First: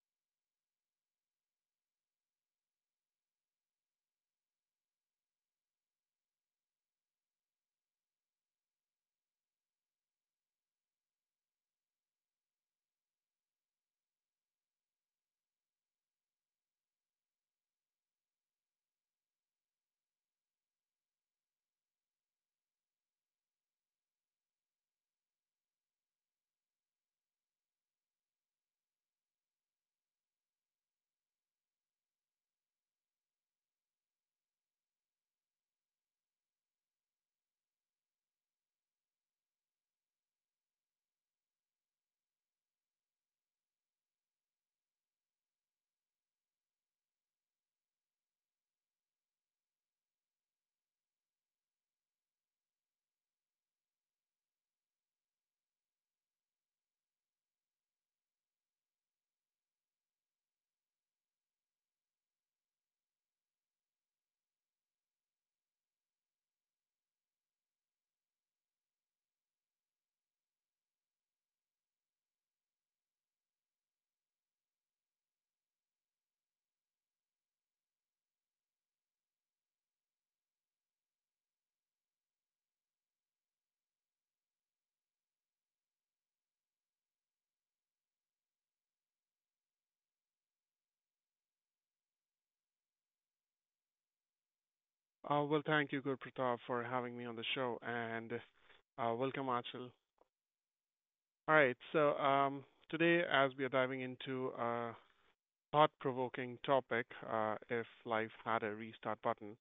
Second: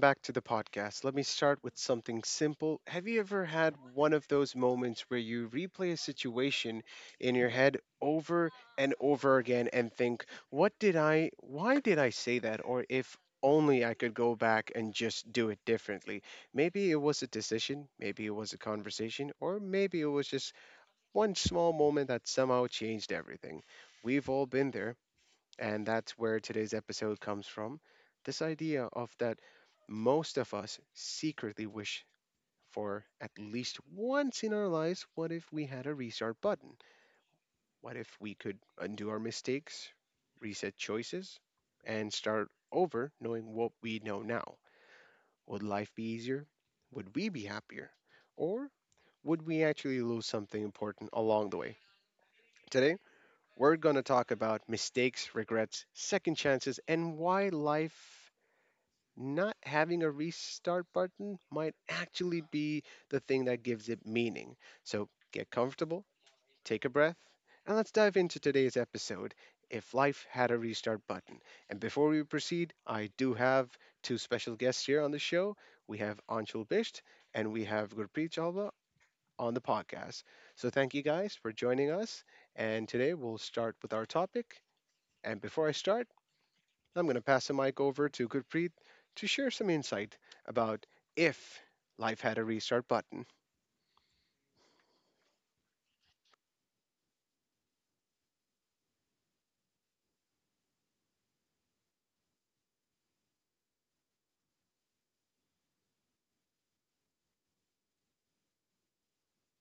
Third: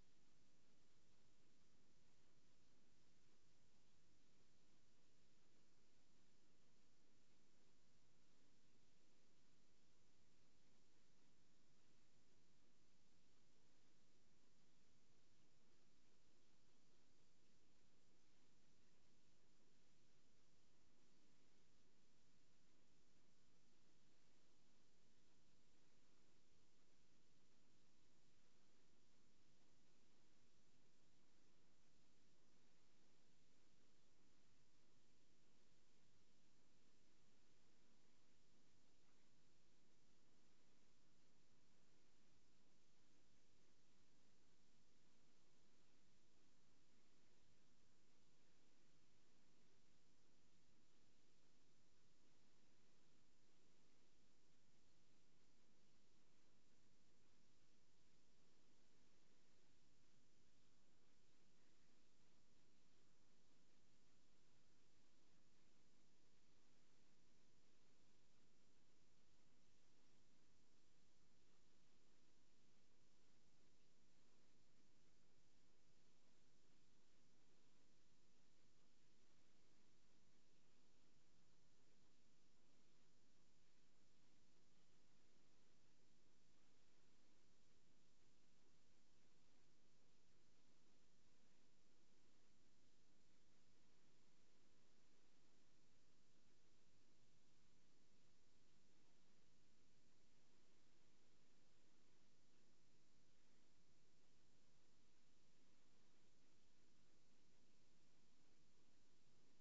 back to the podcast. Let me start with something simple. Have you ever had one of those moments where you replay a situation in your head over and over again and think, why did I say that? Or if only I could go back and just do it differently. Maybe it was a decision, maybe it was a conversation, or maybe it was just one small moment that somehow changed everything. We've all been there. And that's where today's episode comes from. This idea of that most of us secretly wish for at least once in our lives, what if we had a restart button? What if we could undo our mistakes, reset choices, and start over knowing what we know now? Would life be easier? Would we be happier? Or would we actually lose something important along the way? Today, we're going to talk about mistakes, regrets, second chances, and why life not having a restart button might actually be the thing that gives it meaning. So get comfortable, take a breath, and let's dive into today's episode, If Life Had a Restart Button. And before we proceed, I do have two special guests here on the show. We have Anshul Bisht and we have Gurpreet Jalwa on the podcast. So thank you guys for joining us. And today we'll start with our topic. And before I start, I'm going to pass the mic over to Gurpreet to share some insight about if life had a restart button. Thank you, Gurpratap, for having me on the show, and welcome, Achal. All right, so today, as we are diving into a thought-provoking topic, if life had a restart button,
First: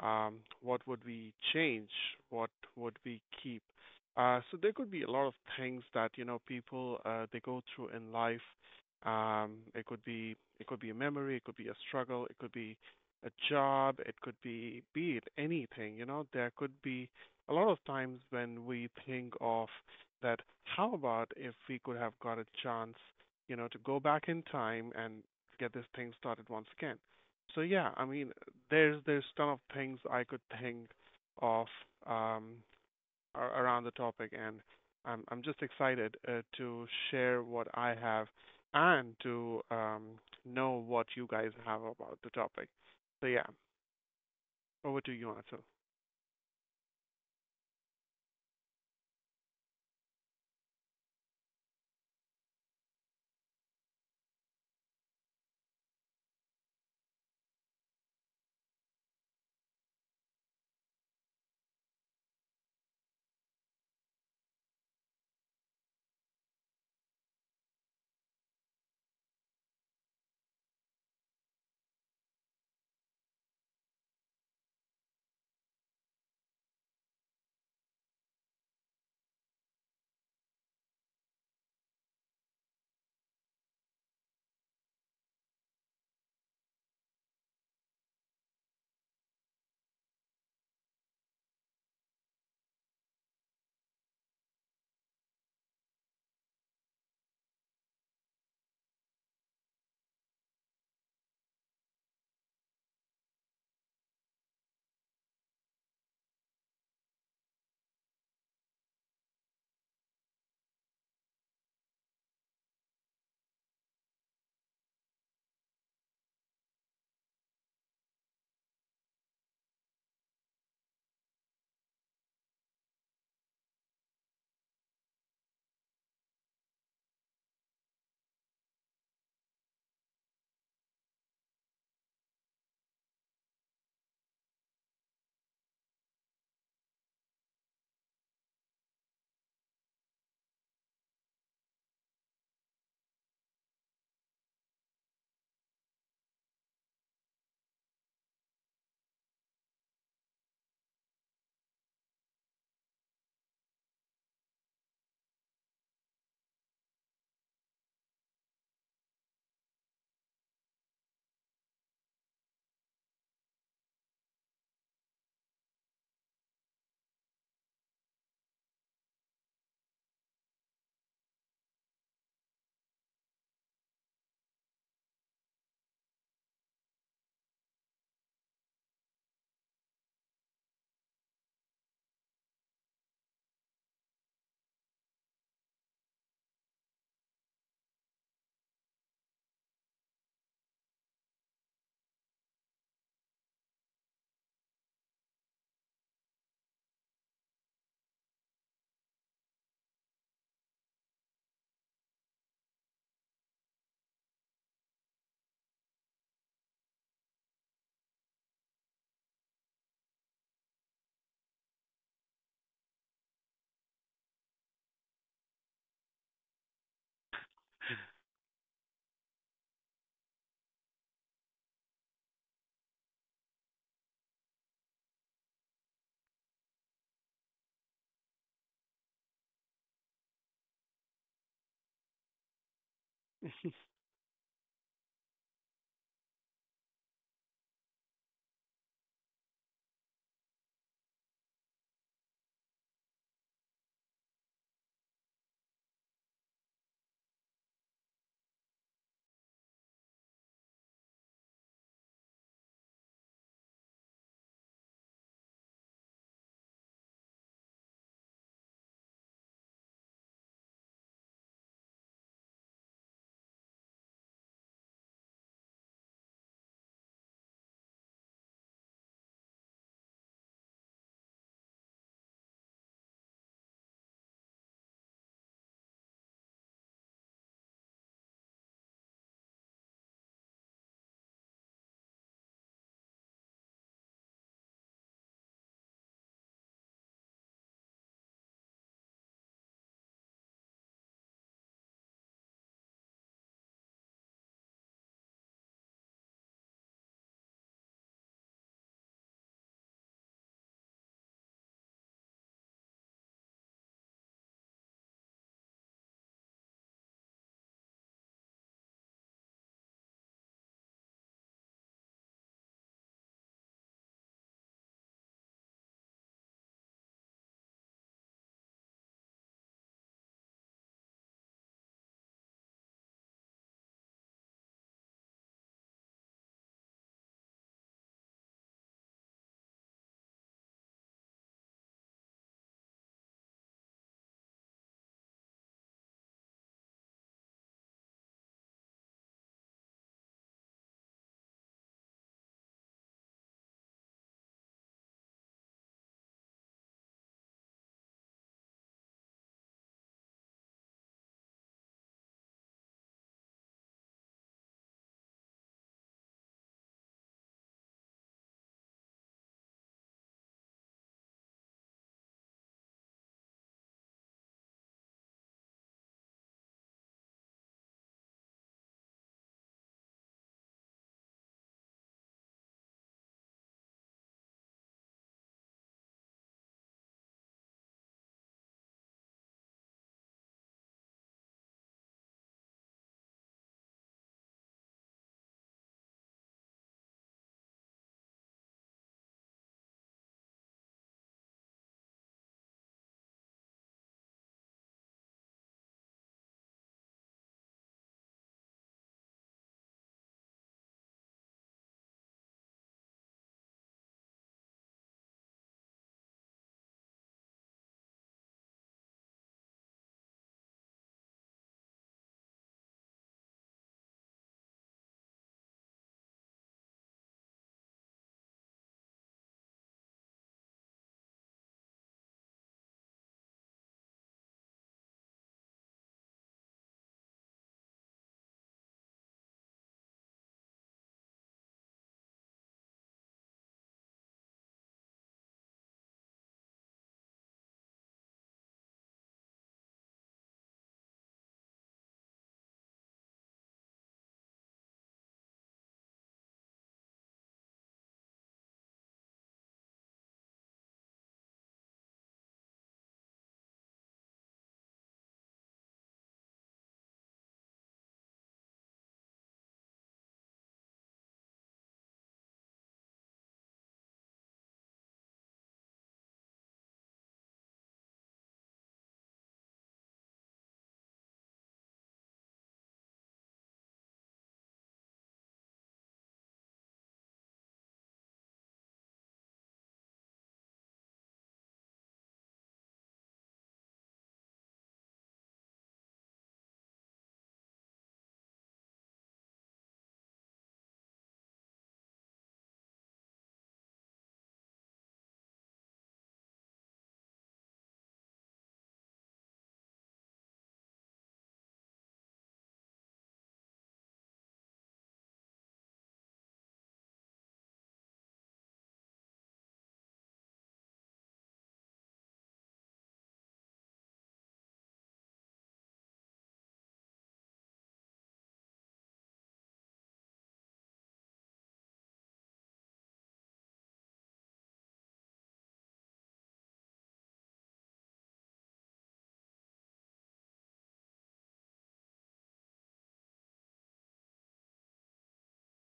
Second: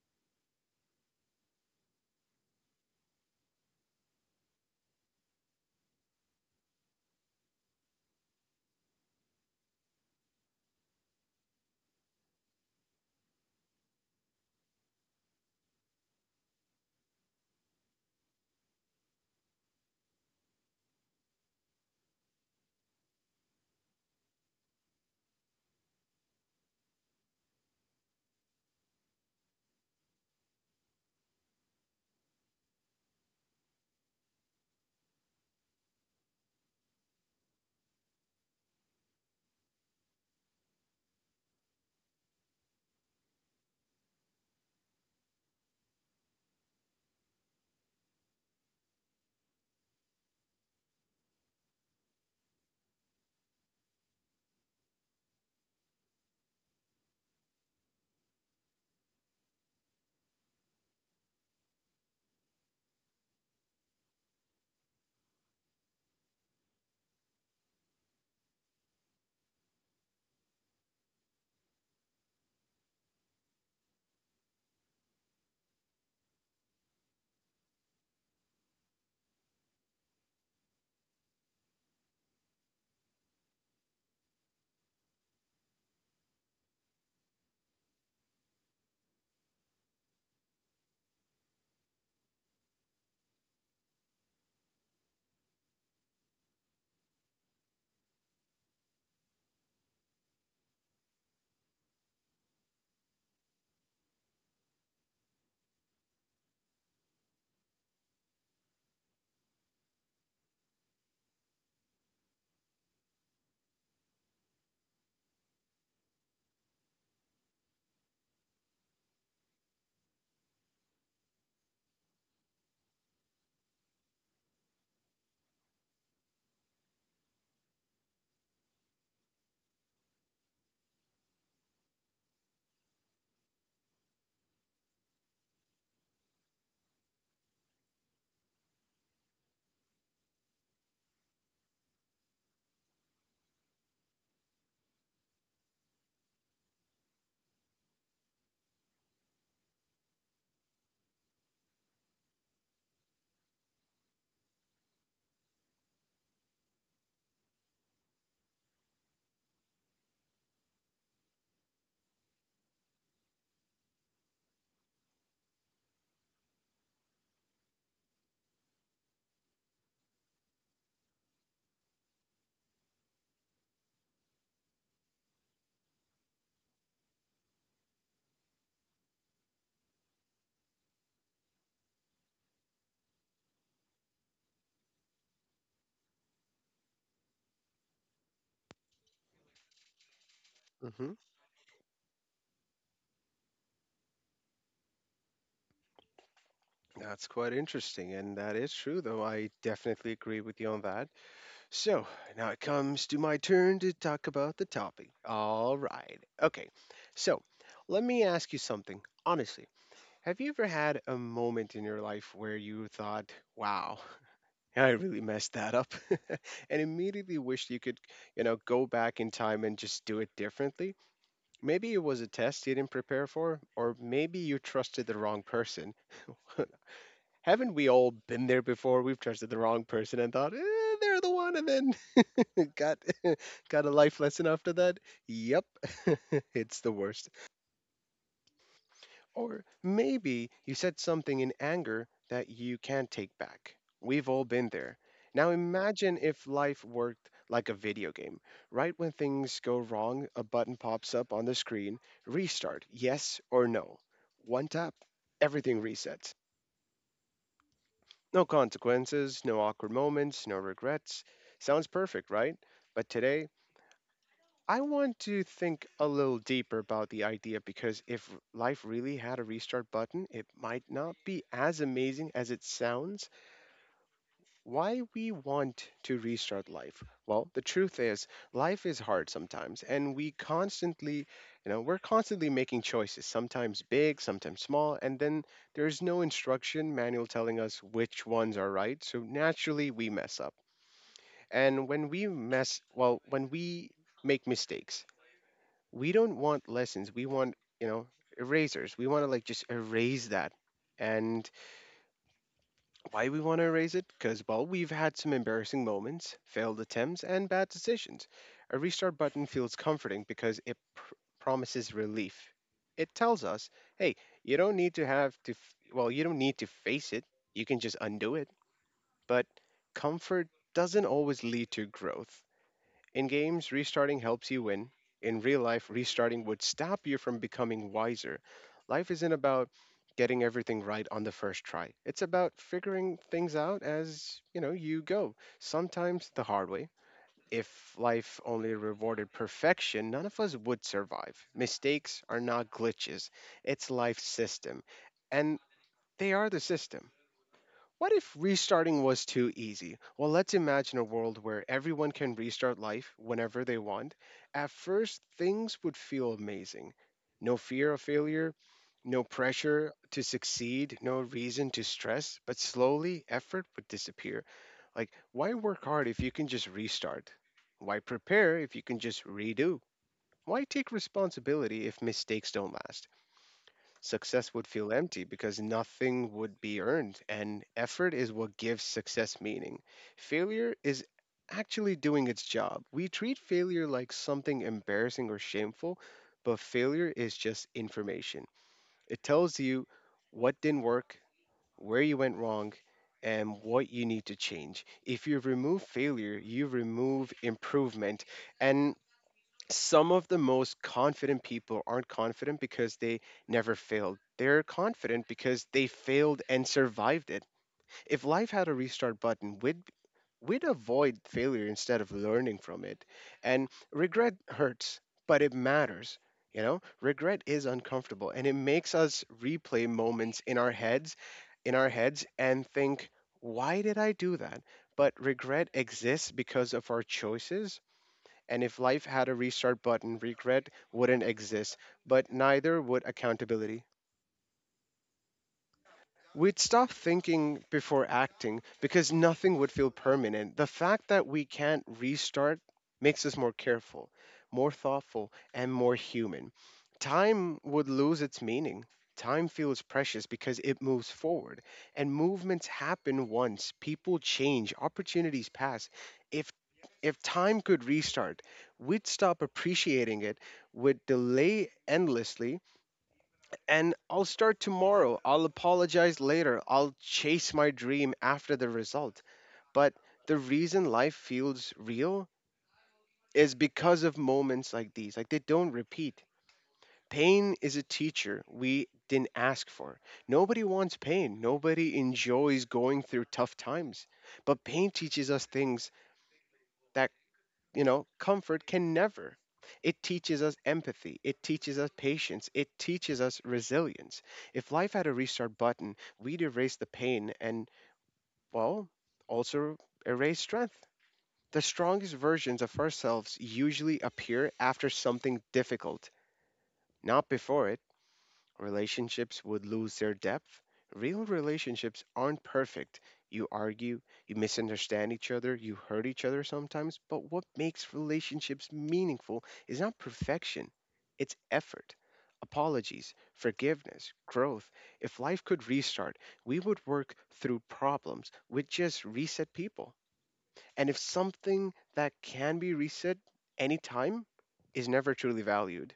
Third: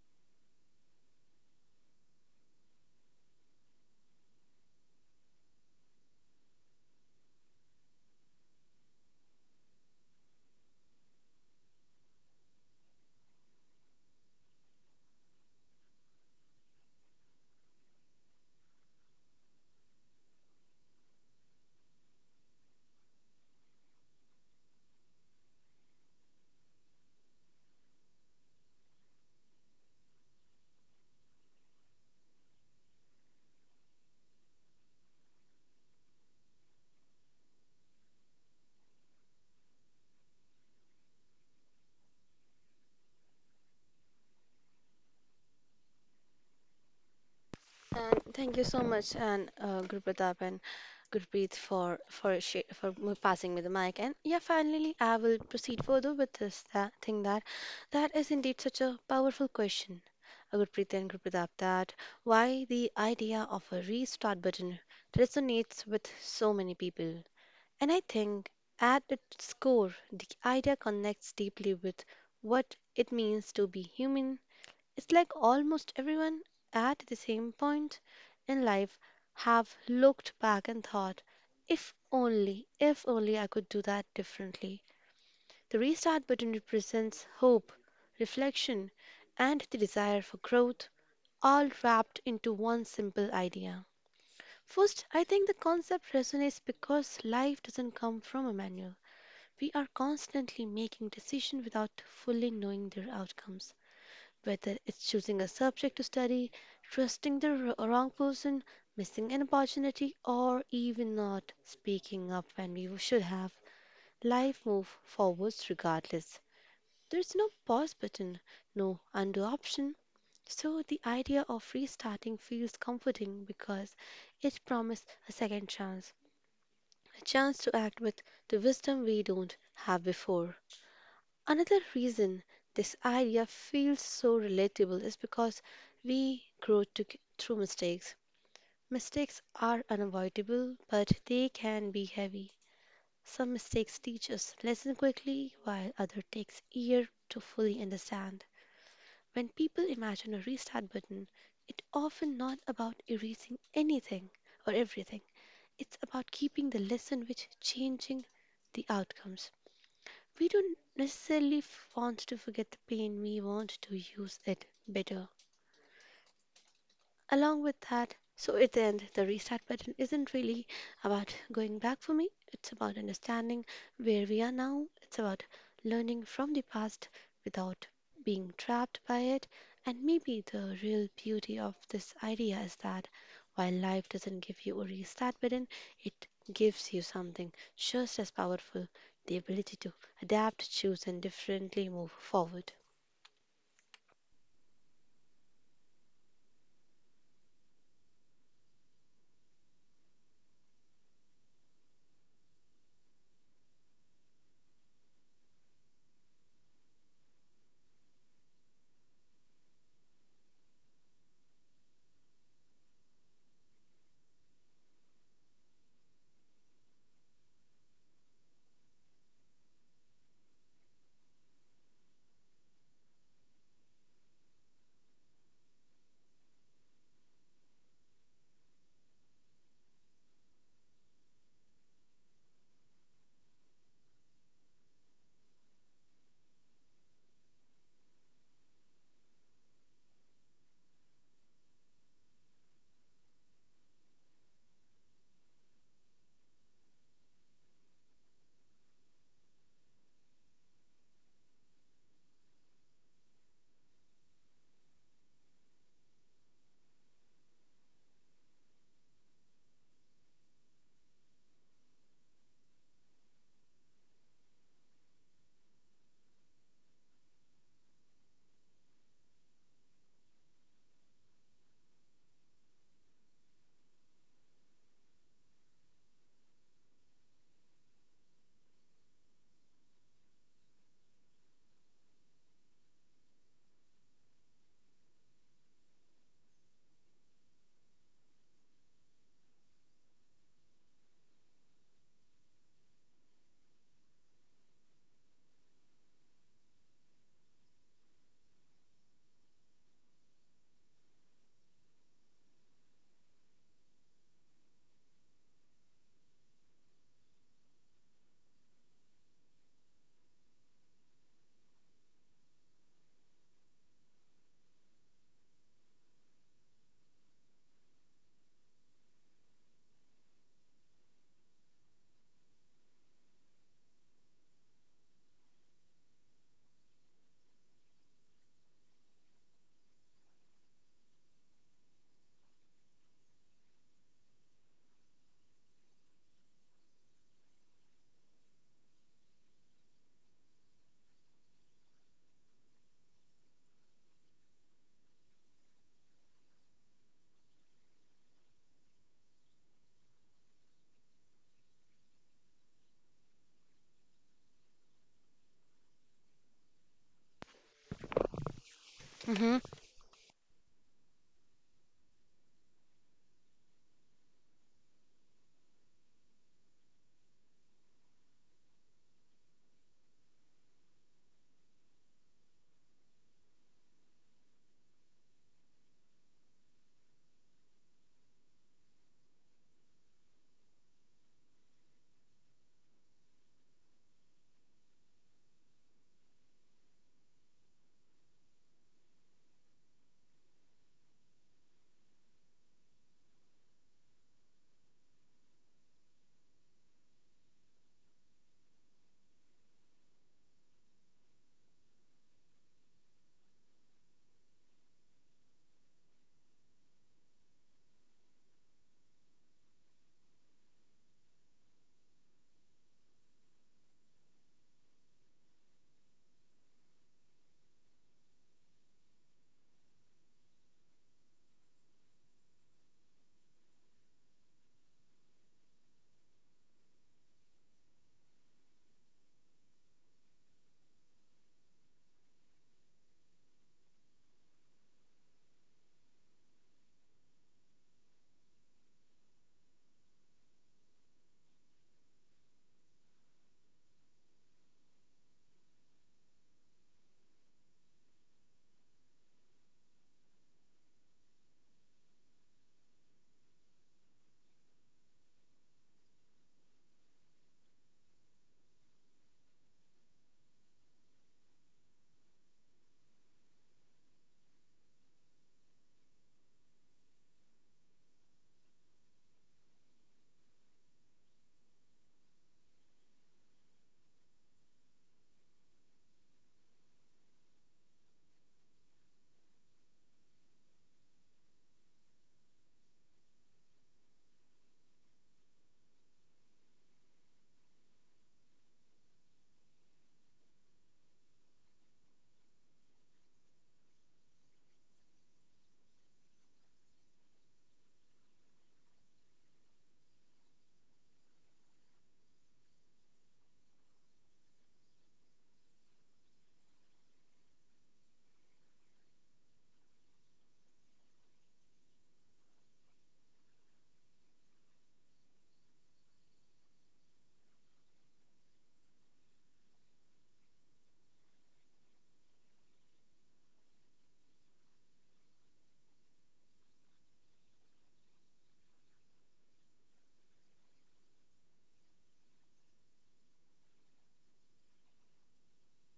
what would we change? What would we keep? So there could be a lot of things that you know people they go through in life. It could be it could be a memory, it could be a struggle, it could be a job, it could be it anything. You know, there could be a lot of times when we think of that. How about if we could have got a chance, you know, to go back in time and get this thing started once again? So yeah, I mean, there's ton of things I could think of um, around the topic, and I'm just excited to share what I have and to know what you guys have about the topic. So yeah, over to you, Ansel. And thank you so much, and Gurpratap and Gurpreet for passing me the mic. And yeah, finally, I will proceed further with this that thing that that is indeed such a powerful question, Gurpreet and Gurpratap, that why the idea of a restart button resonates with so many people. And I think at its core, the idea connects deeply with what it means to be human. It's like almost everyone at the same point in life have looked back and thought, if only I could do that differently. The restart button represents hope, reflection, and the desire for growth, all wrapped into one simple idea. First, I think the concept resonates because life doesn't come from a manual. We are constantly making decisions without fully knowing their outcomes. Whether it's choosing a subject to study, trusting the wrong person, missing an opportunity, or even not speaking up when we should have, life moves forwards regardless. There's no pause button, no undo option. So the idea of restarting feels comforting because it promises a second chance, a chance to act with the wisdom we don't have before. Another reason this idea feels so relatable is because we grow to, through mistakes. Mistakes are unavoidable, but they can be heavy. Some mistakes teach us lessons quickly, while other takes years to fully understand. When people imagine a restart button, it's often not about erasing anything or everything. It's about keeping the lesson which changing the outcomes. We don't necessarily want to forget the pain, we want to use it better along with that. So, at the end, the restart button isn't really about going back for me, it's about understanding where we are now, it's about learning from the past without being trapped by it. And maybe the real beauty of this idea is that while life doesn't give you a restart button, it gives you something just as powerful, the ability to adapt, choose, hmm and differently move forward. That's quite interesting, and that is true, though. I definitely agree with you on that. So now it comes to my turn to talk about the topic. All right. Okay. So let me ask you something. Honestly, have you ever had a moment in your life where you thought, wow, yeah, I really messed that up and immediately wished you could, go back in time and just do it differently. Maybe it was a test you didn't prepare for, or maybe you trusted the wrong person. Haven't we all been there before? We've trusted the wrong person and thought, eh, they're the one, and then got got a life lesson after that. Yep, it's the worst. Or maybe you said something in anger that you can't take back. We've all been there. Now imagine if life worked like a video game. Right when things go wrong, a button pops up on the screen: restart, yes or no. One tap, everything resets. No consequences, no awkward moments, no regrets. Sounds perfect, right? But today, I want to think a little deeper about the idea, because if life really had a restart button, it might not be as amazing as it sounds. Why we want to restart life? Well, the truth is, life is hard sometimes, and we're constantly making choices, sometimes big, sometimes small, and then there's no instruction manual telling us which ones are right, so naturally we mess up. And when we make mistakes, we don't want lessons, we want erasers, we want to like just erase that. And why we want to erase it? Because well, we've had some embarrassing moments, failed attempts, and bad decisions. A restart button feels comforting because promises relief. It tells us, hey, you don't need to face it, you can just undo it. But comfort doesn't always lead to growth. In games, restarting helps you win. In real life, restarting would stop you from becoming wiser. Life isn't about getting everything right on the first try. It's about figuring things out as, you know, you go. Sometimes the hard way. If life only rewarded perfection, none of us would survive. Mistakes are not glitches. It's life's system, and they are the system. What if restarting was too easy? Well, let's imagine a world where everyone can restart life whenever they want. At first, things would feel amazing. No fear of failure, no Mm-hmm. pressure to succeed, no reason to stress, but slowly effort would disappear. Like, why work hard if you can just restart? Why prepare if you can just redo? Why take responsibility if mistakes don't last? Success would feel empty because nothing would be earned, and effort is what gives success meaning. Failure is actually doing its job. We treat failure like something embarrassing or shameful, but failure is just information. It tells you what didn't work, where you went wrong, and what you need to change. If you remove failure, you remove improvement. And some of the most confident people aren't confident because they never failed. They're confident because they failed and survived it. If life had a restart button, we'd avoid failure instead of learning from it. And regret hurts, but it matters. You know, regret is uncomfortable and it makes us replay moments in our heads and think, why did I do that? But regret exists because of our choices, and if life had a restart button, regret wouldn't exist, but neither would accountability. We'd stop thinking before acting because nothing would feel permanent. The fact that we can't restart makes us more careful, more thoughtful, and more human. Time would lose its meaning. Time feels precious because it moves forward, and movements happen once. People change, opportunities pass. If if time could restart, we'd stop appreciating it, would delay endlessly, and I'll start tomorrow. I'll apologize later. I'll chase my dream after the result. But the reason life feels real is because of moments like these. Like they don't repeat. Pain is a teacher we didn't ask for. Nobody wants pain. Nobody enjoys going through tough times. But pain teaches us things that, you know, comfort can never. It teaches us empathy. It teaches us patience. It teaches us resilience. If life had a restart button, we'd erase the pain and, well, also erase strength. The strongest versions of ourselves usually appear after something difficult, not before it. Relationships would lose their depth. Real relationships aren't perfect. You argue, you misunderstand each other, you hurt each other sometimes, but what makes relationships meaningful is not perfection, it's effort. Apologies, forgiveness, growth. If life could restart, we would work through problems with just reset people. And if something that can be reset anytime is never truly valued,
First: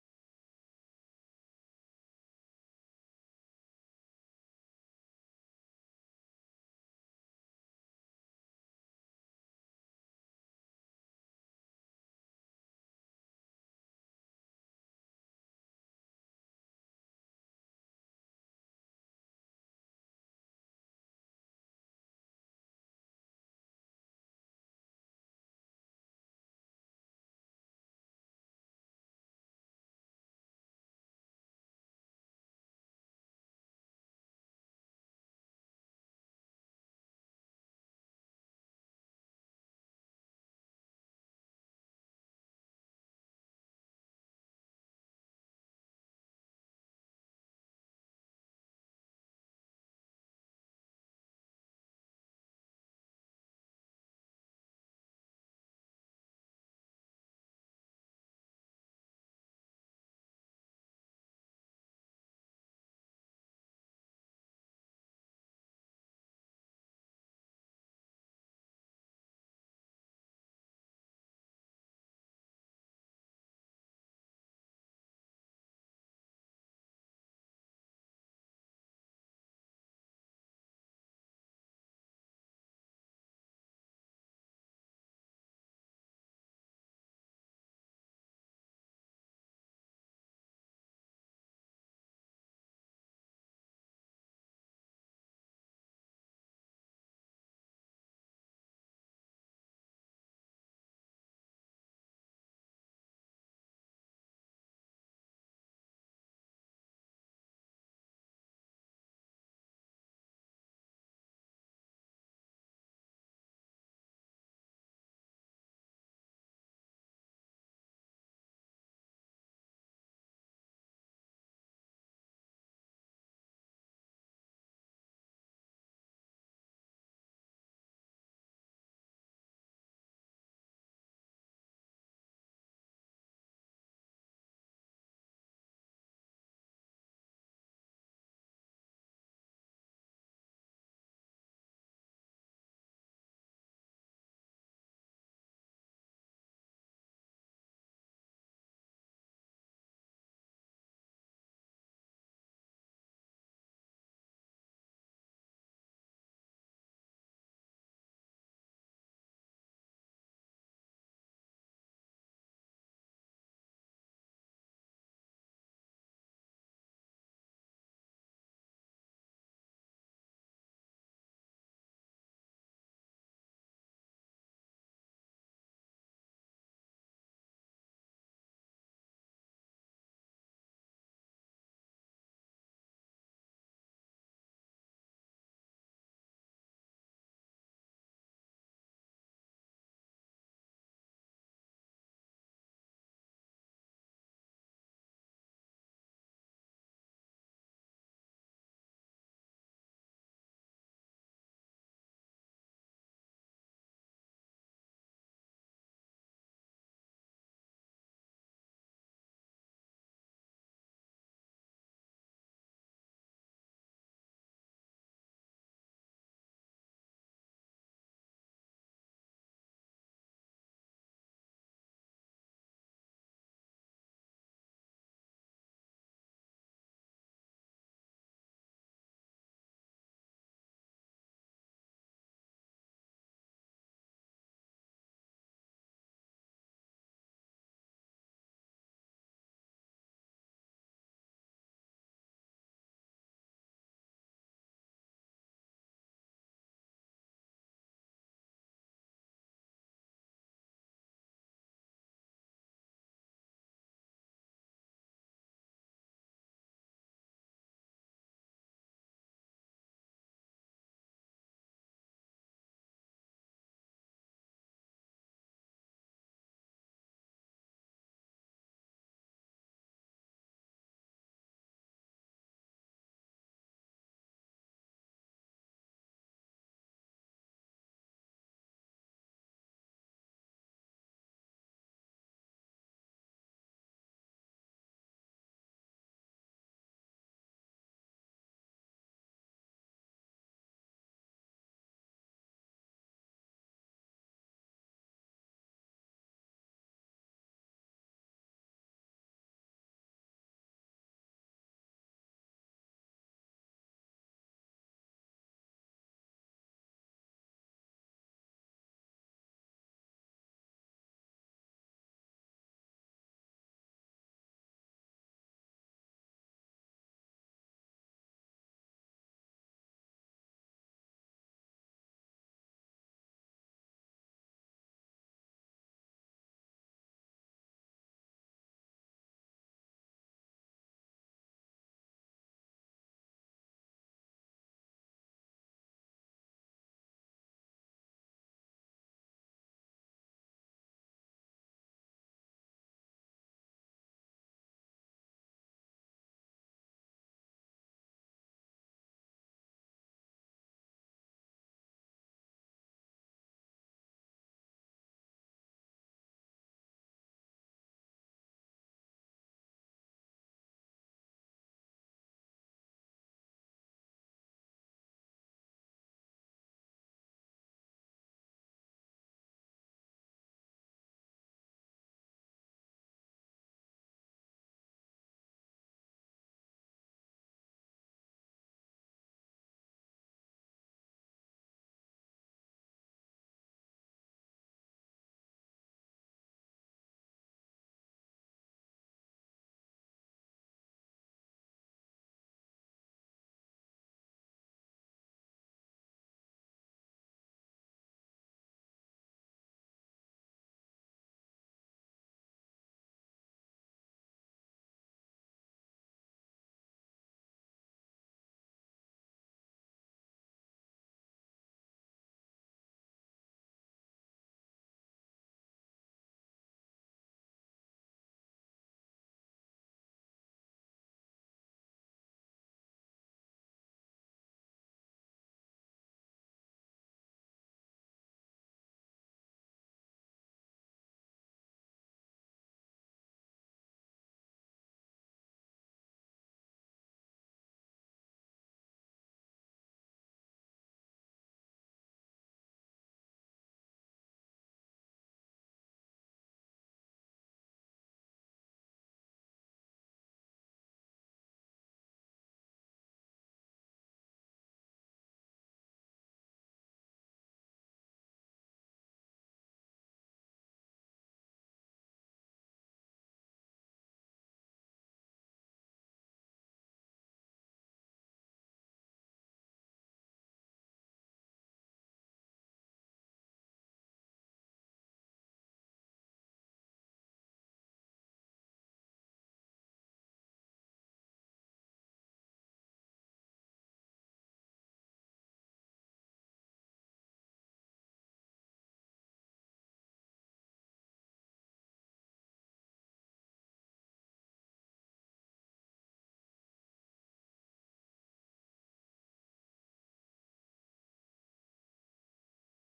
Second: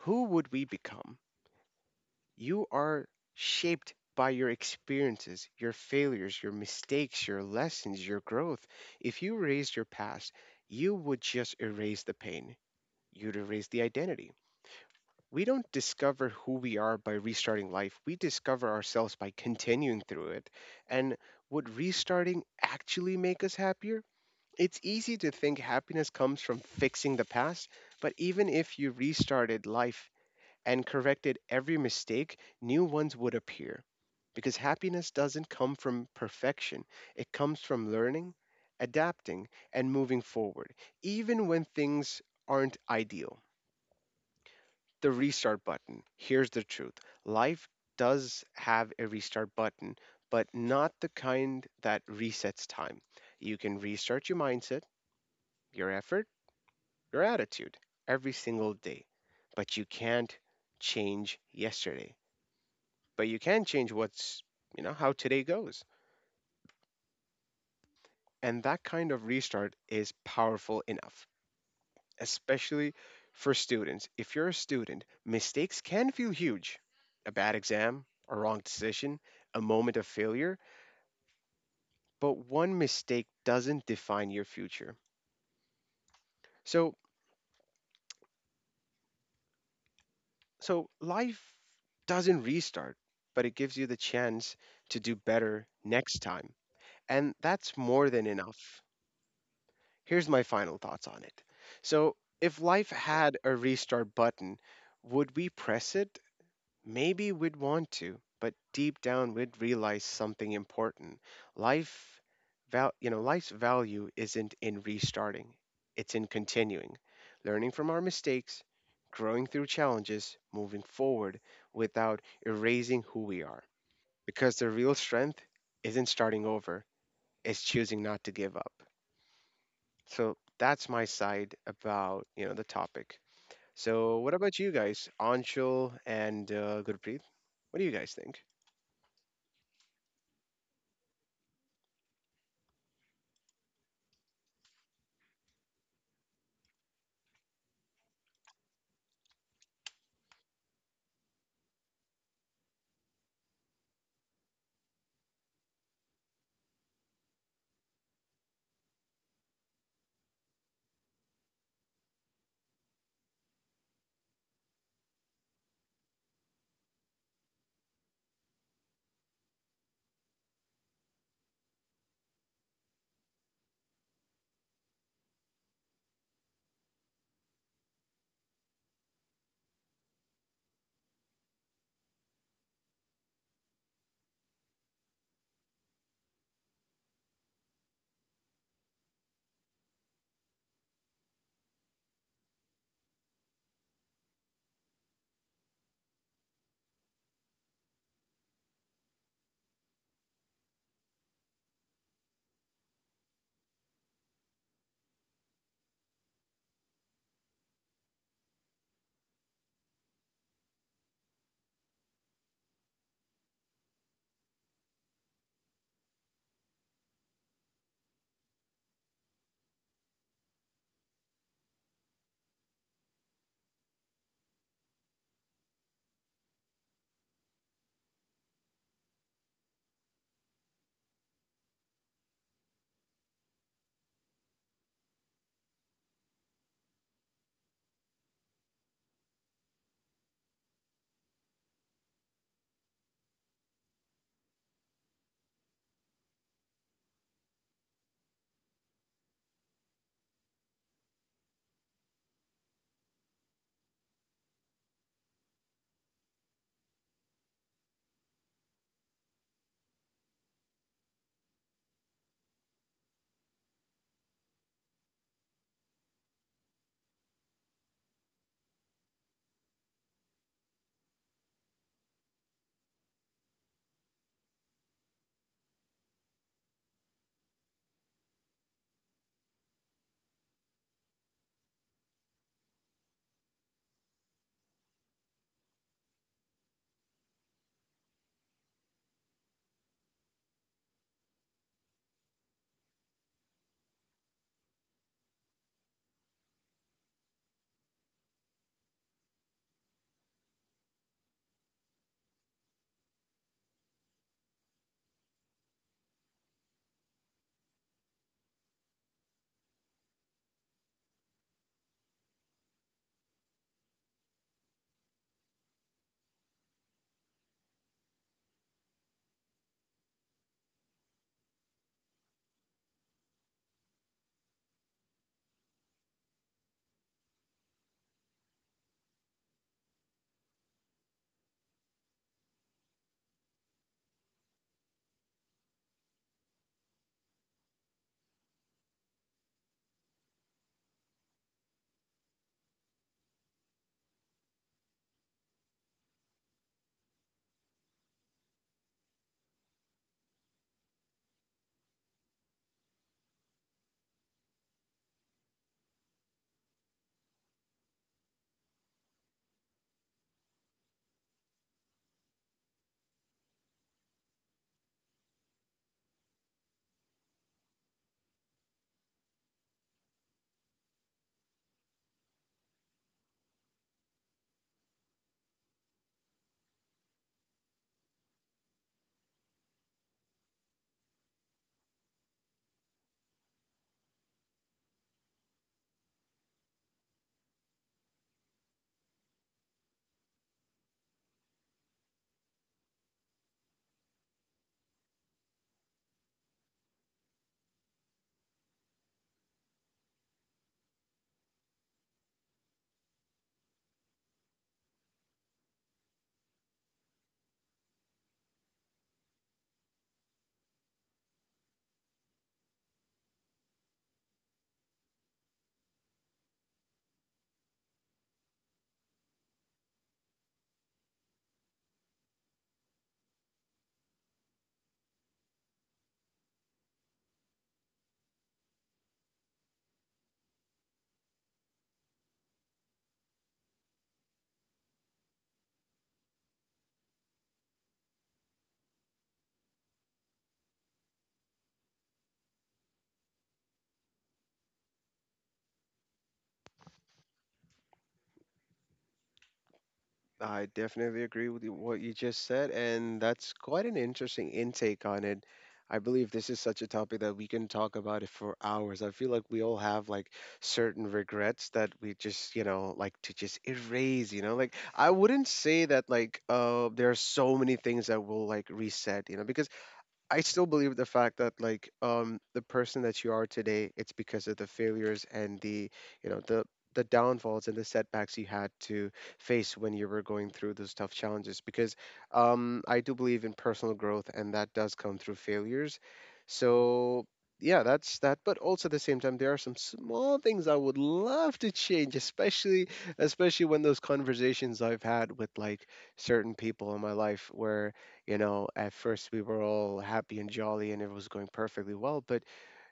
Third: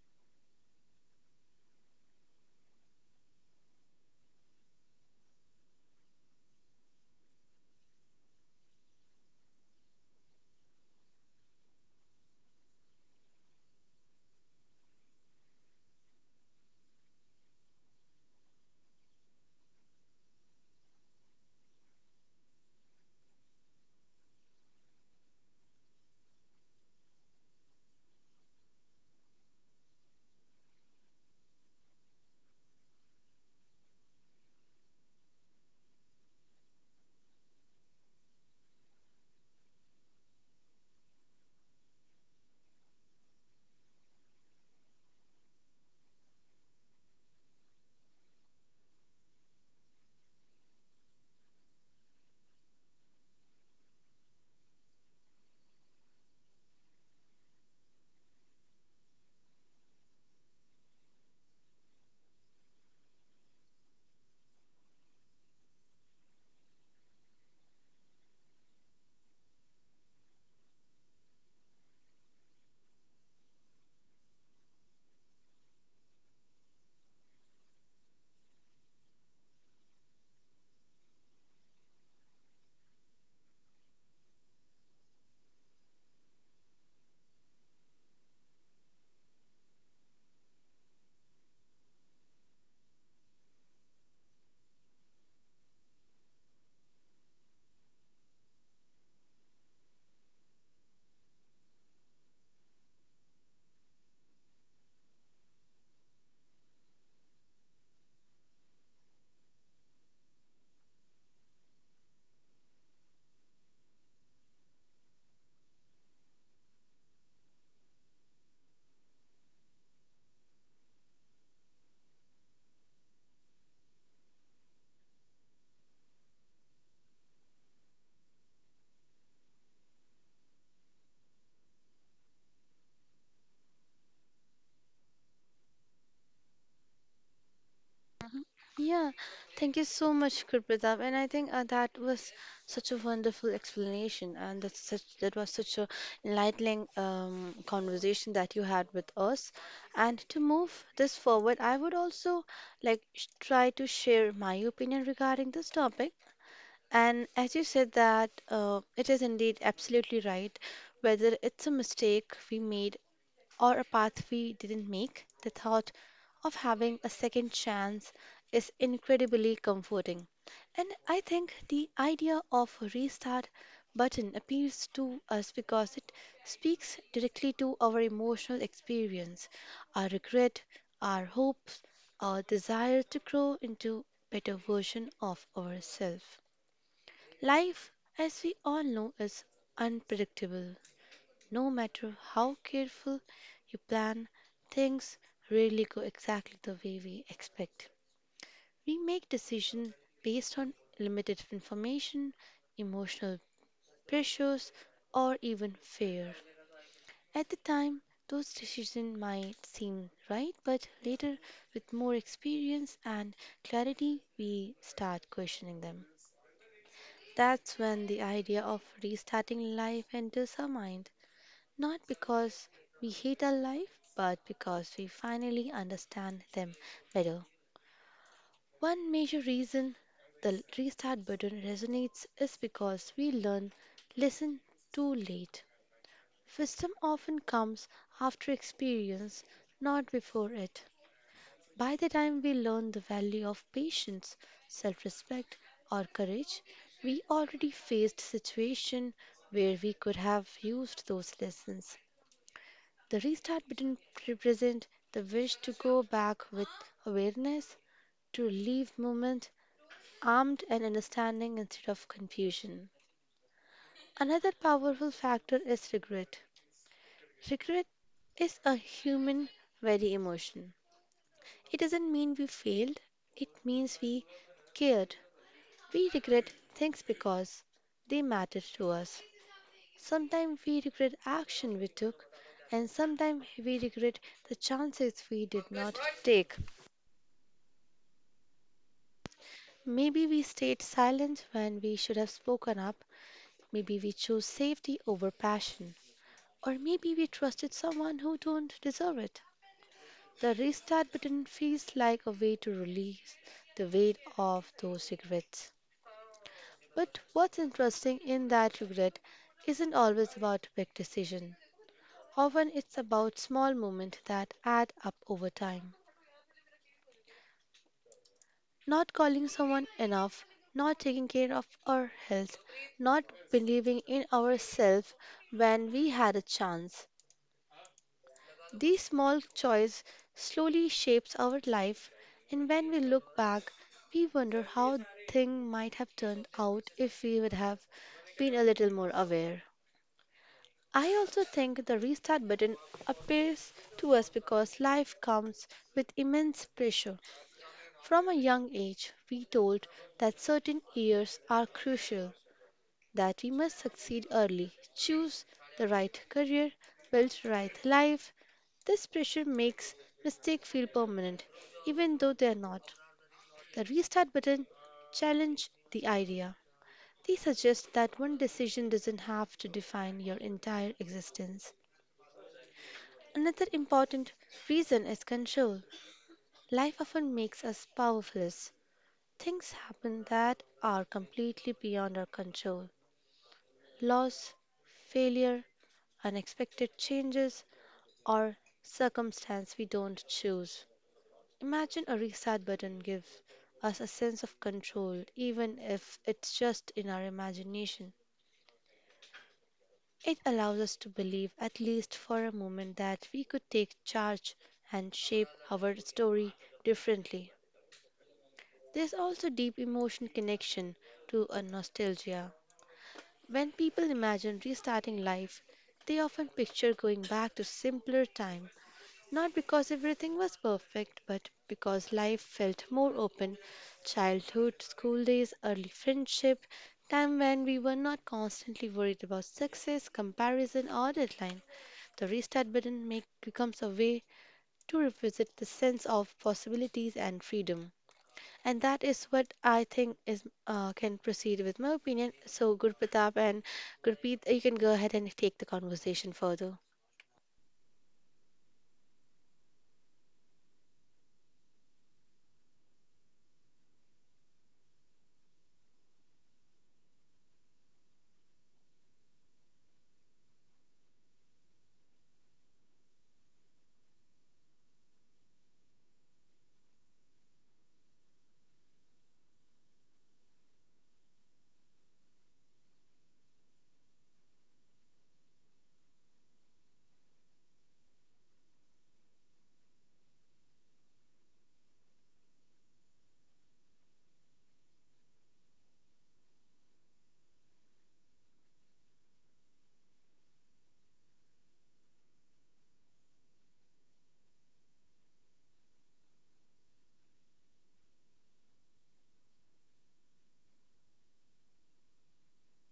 who would we become? You are shaped by your experiences, your failures, your mistakes, your lessons, your growth. If you erased your past, you would just erase the pain. You'd erase the identity. We don't discover who we are by restarting life. We discover ourselves by continuing through it. And would restarting actually make us happier? It's easy to think happiness comes from fixing the past, but even if you restarted life and corrected every mistake, new ones would appear. Because happiness doesn't come from perfection, it comes from learning, adapting, and moving forward, even when things aren't ideal. The restart button. Here's the truth: life does have a restart button, but not the kind that resets time. You can restart your mindset, your effort, your attitude every single day, but you can't change yesterday. But you can change how today goes. And that kind of restart is powerful enough, especially for students. If you're a student, mistakes can feel huge: a bad exam, a wrong decision, a moment of failure, but one mistake doesn't define your future. So, so life doesn't restart, but it gives you the chance to do better next time. And that's more than enough. Here's my final thoughts on it. So, if life had a restart button, would we press it? Maybe we'd want to, but deep down we'd realize something important. Life Life's value isn't in restarting. It's in continuing, learning from our mistakes, growing through challenges, moving forward without erasing who we are. Because the real strength isn't starting over, it's choosing not to give up. So that's my side about, you know, the topic. So what about you guys, Anshul and Gurpreet? What do you guys think? Yeah, thank you so much, Kripadeep. And I think that was such a wonderful explanation, and that was such a enlightening conversation that you had with us. And to move this forward, I would also like try to share my opinion regarding this topic. And as you said that it is indeed absolutely right, whether it's a mistake we made or a path we didn't make, the thought of having a second chance is incredibly comforting. And I think the idea of a restart button appeals to us because it speaks directly to our emotional experience, our regret, our hopes, our desire to grow into better version of ourselves. Life, as we all know, is unpredictable. No matter how careful you plan, things rarely go exactly the way we expect. We make decisions based on limited information, emotional pressures, or even fear. At the time, those decisions might seem right, but later, with more experience and clarity, we start questioning them. That's when the idea of restarting life enters our mind. Not because we hate our life, but because we finally understand them better. One major reason the restart button resonates is because we learn listen too late. Wisdom often comes after experience, not before it. By the time we learn the value of patience, self-respect, or courage, we already faced situations where we could have used those lessons. The restart button represents the wish to go back with awareness, to leave movement armed and understanding instead of confusion. Another powerful factor is regret. Regret is a human, very emotion. It doesn't mean we failed, it means we cared. We regret things because they matter to us. Sometimes we regret action we took, and sometimes we regret the chances we did not take. Maybe we stayed silent when we should have spoken up. Maybe we chose safety over passion. Or maybe we trusted someone who don't deserve it. The restart button feels like a way to release the weight of those regrets. But what's interesting in that regret isn't always about big decision. Often it's about small moments that add up over time. Not calling someone enough, not taking care of our health, not believing in ourselves when we had a chance. These small choices slowly shapes our life, and when we look back, we wonder how things might have turned out if we would have been a little more aware. I also think the restart button appears to us because life comes with immense pressure. From a young age, we told that certain years are crucial, that we must succeed early, choose the right career, build the right life. This pressure makes mistakes feel permanent, even though they are not. The restart button challenge the idea. They suggest that one decision doesn't have to define your entire existence. Another important reason is control. Life often makes us powerless. Things happen that are completely beyond our control, loss, failure, unexpected changes, or circumstance we don't choose. Imagine a reset button gives us a sense of control, even if it's just in our imagination. It allows us to believe, at least for a moment, that we could take charge and shape our story differently. There's also deep emotion connection to a nostalgia. When people imagine restarting life, they often picture going back to simpler time, not because everything was perfect, but because life felt more open. Childhood, school days, early friendship, time when we were not constantly worried about success, comparison, or deadline. The restart button becomes a way to revisit the sense of possibilities and freedom. And that is what I think is can proceed with my opinion. So, Gurpratap and Gurpreet, you can go ahead and take the conversation further. I definitely agree with you- what you just said, and that's quite an interesting intake on it. I believe this is such a topic that we can talk about it for hours. I feel like we all have like certain regrets that we just, you know, like to just erase, you know. Like I wouldn't say that like there are so many things that will like reset, you know, because I still believe the fact that like the person that you are today, it's because of the failures and the you know the downfalls and the setbacks you had to face when you were going through those tough challenges. Because I do believe in personal growth and that does come through failures. So yeah, that's that. But also at the same time, there are some small things I would love to change, especially when those conversations I've had with like certain people in my life where, you know, at first we were all happy and jolly and it was going perfectly well. But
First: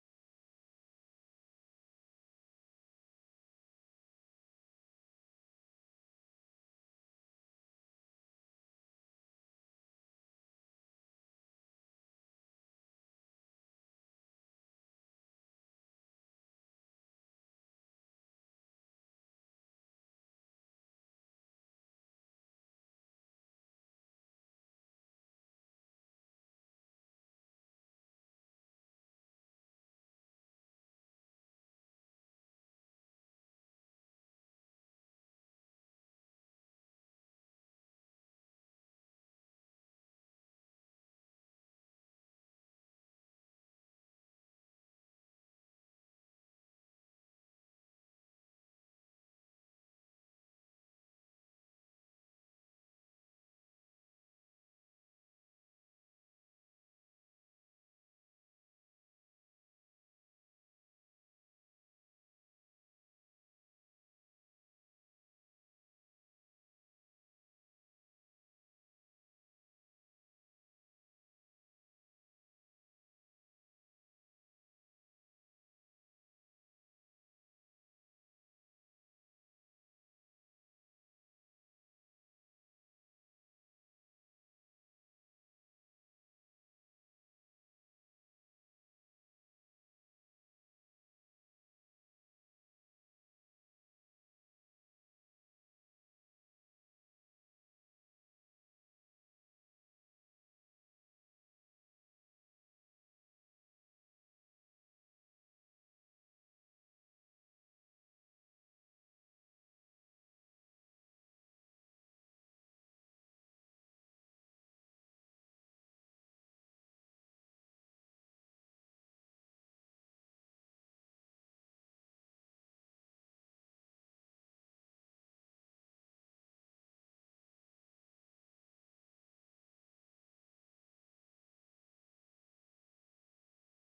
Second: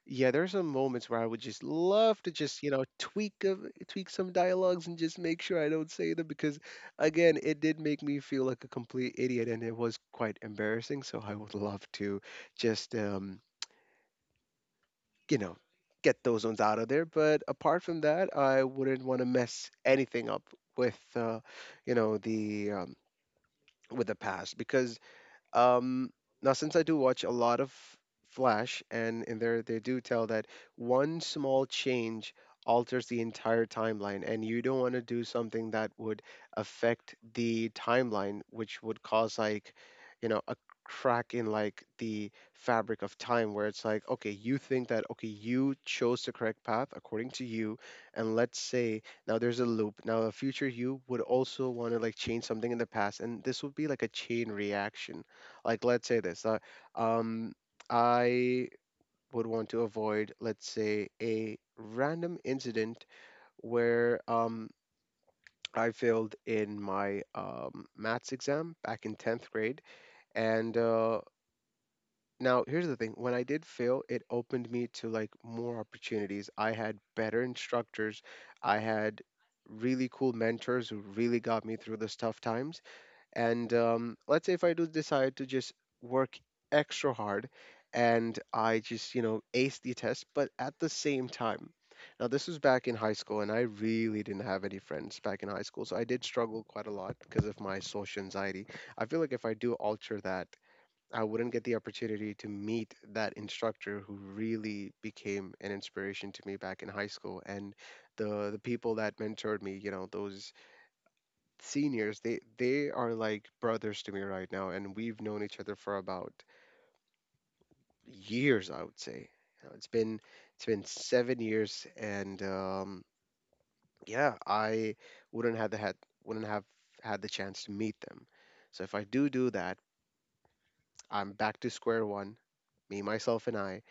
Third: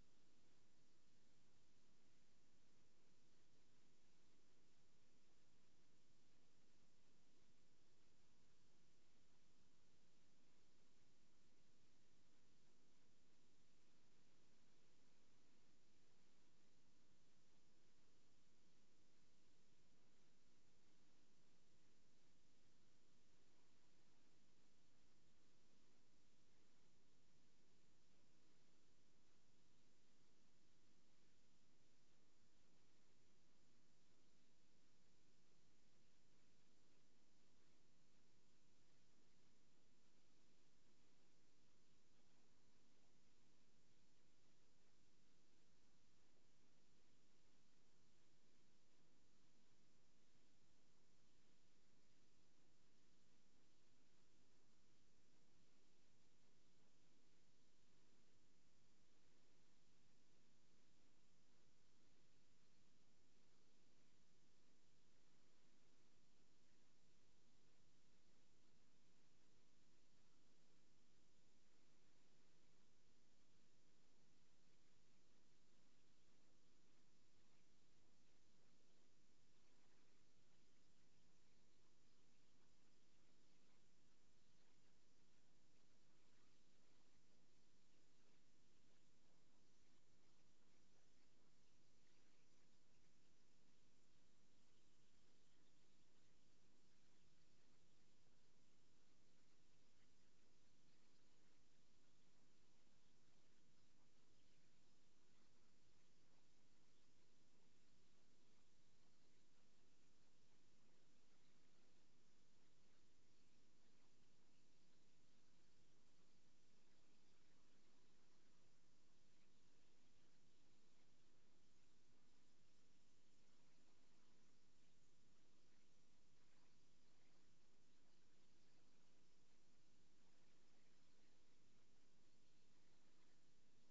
yeah, there's some moments where I would just love to just, tweak some dialogues and just make sure I don't say them because again, it did make me feel like a complete idiot and it was quite embarrassing. So I would love to just you know, get those ones out of there. But apart from that, I wouldn't want to mess anything up with you know, the with the past because Um, now, since I do watch a lot of Flash, and in there they do tell that one small change alters the entire timeline, and you don't want to do something that would affect the timeline, which would cause like, you know, a crack in like the fabric of time, where it's like, okay, you think that okay you chose the correct path according to you, and let's say now there's a loop, now a future you would also want to like change something in the past, and this would be like a chain reaction. Like, let's say this. Um, I would want to avoid, let's say, a random incident where, I failed in my maths exam back in 10th grade. And Now, here's the thing, when I did fail, it opened me to like more opportunities. I had better instructors, I had really cool mentors who really got me through those tough times. And let's say if I do decide to just work extra hard and I just, you know, ace the test. But at the same time, now this was back in high school and I really didn't have any friends back in high school. So I did struggle quite a lot because of my social anxiety. I feel like if I do alter that, I wouldn't get the opportunity to meet that instructor who really became an inspiration to me back in high school, and the people that mentored me, you know, those seniors, they are like brothers to me right now, and we've known each other for about years, I would say. You know, it's been 7 years, and yeah, I wouldn't have the had, wouldn't have had the chance to meet them. So if I do that, I'm back to square one, me, myself, and I,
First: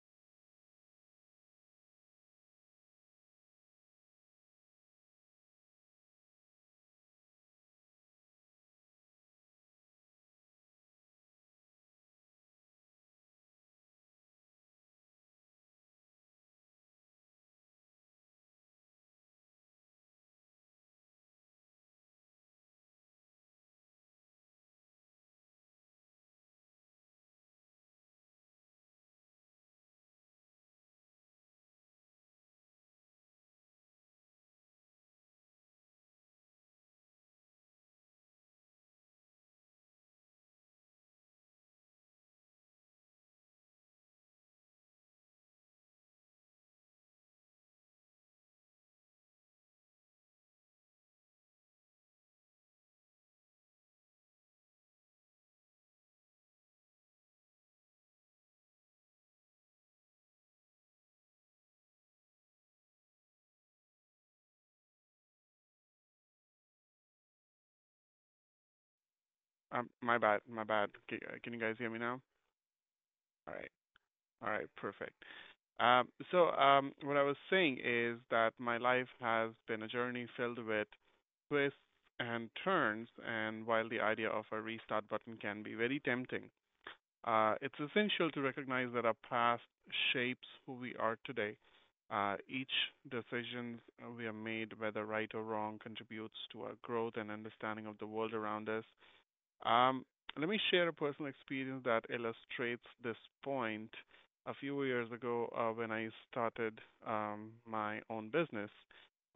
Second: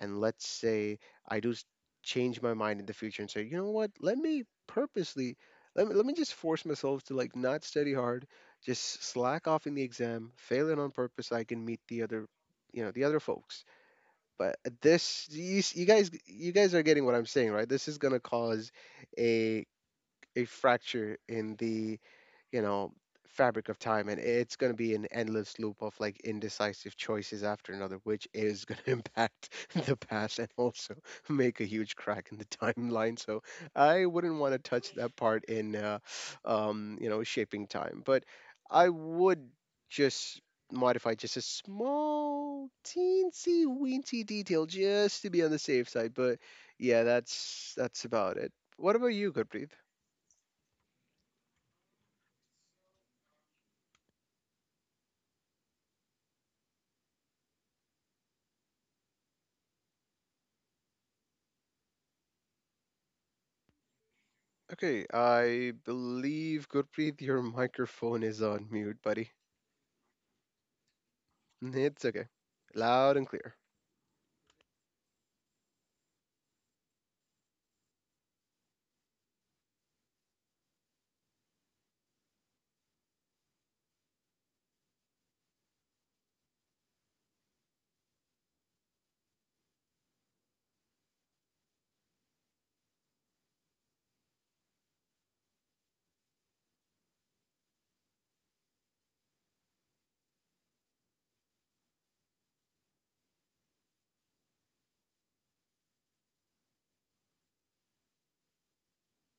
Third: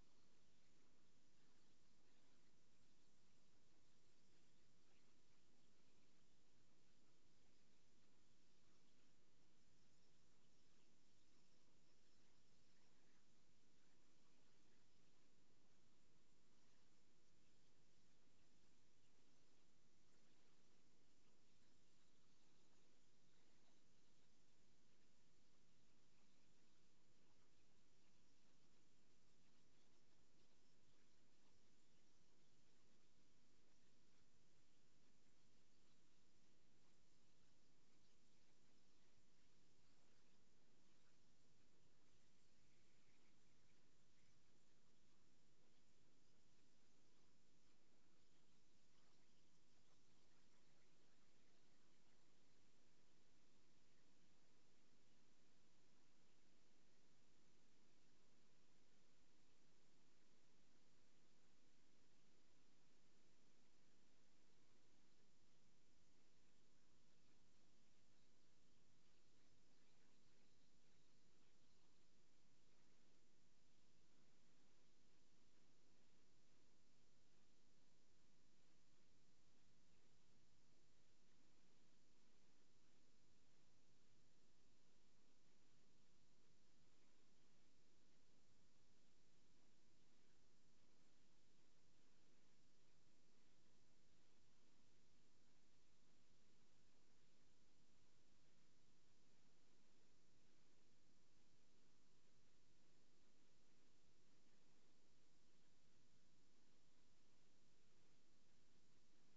and let's say I change my mind in the future and say, you know what, let me purposely, let me just force myself to like not study hard, just slack off in the exam, fail it on purpose, so I can meet the other, you know, the other folks. But this, you guys are getting what I'm saying, right? This is gonna cause a a fracture in the, you know, fabric of time, and it's going to be an endless loop of like indecisive choices after another, which is going to impact the past and also make a huge crack in the timeline. So I wouldn't want to touch that part in you know, shaping time. But I would just modify just a small teensy weensy detail just to be on the safe side. But yeah, that's about it. What about you, Gurpreet? Okay, I believe Gurpreet, your microphone is on mute, buddy. My bad, my bad. Can you guys hear me It's now? okay. Loud and clear. All right, all right, perfect. What I was saying is that my life has been a journey filled with twists and turns, and while the idea of a restart button can be very tempting, it's essential to recognize that our past shapes who we are today. Each decision we have made, whether right or wrong, contributes to our growth and understanding of the world around us. Um, Let me share a personal experience that illustrates this point. A few years ago, when I started my own business,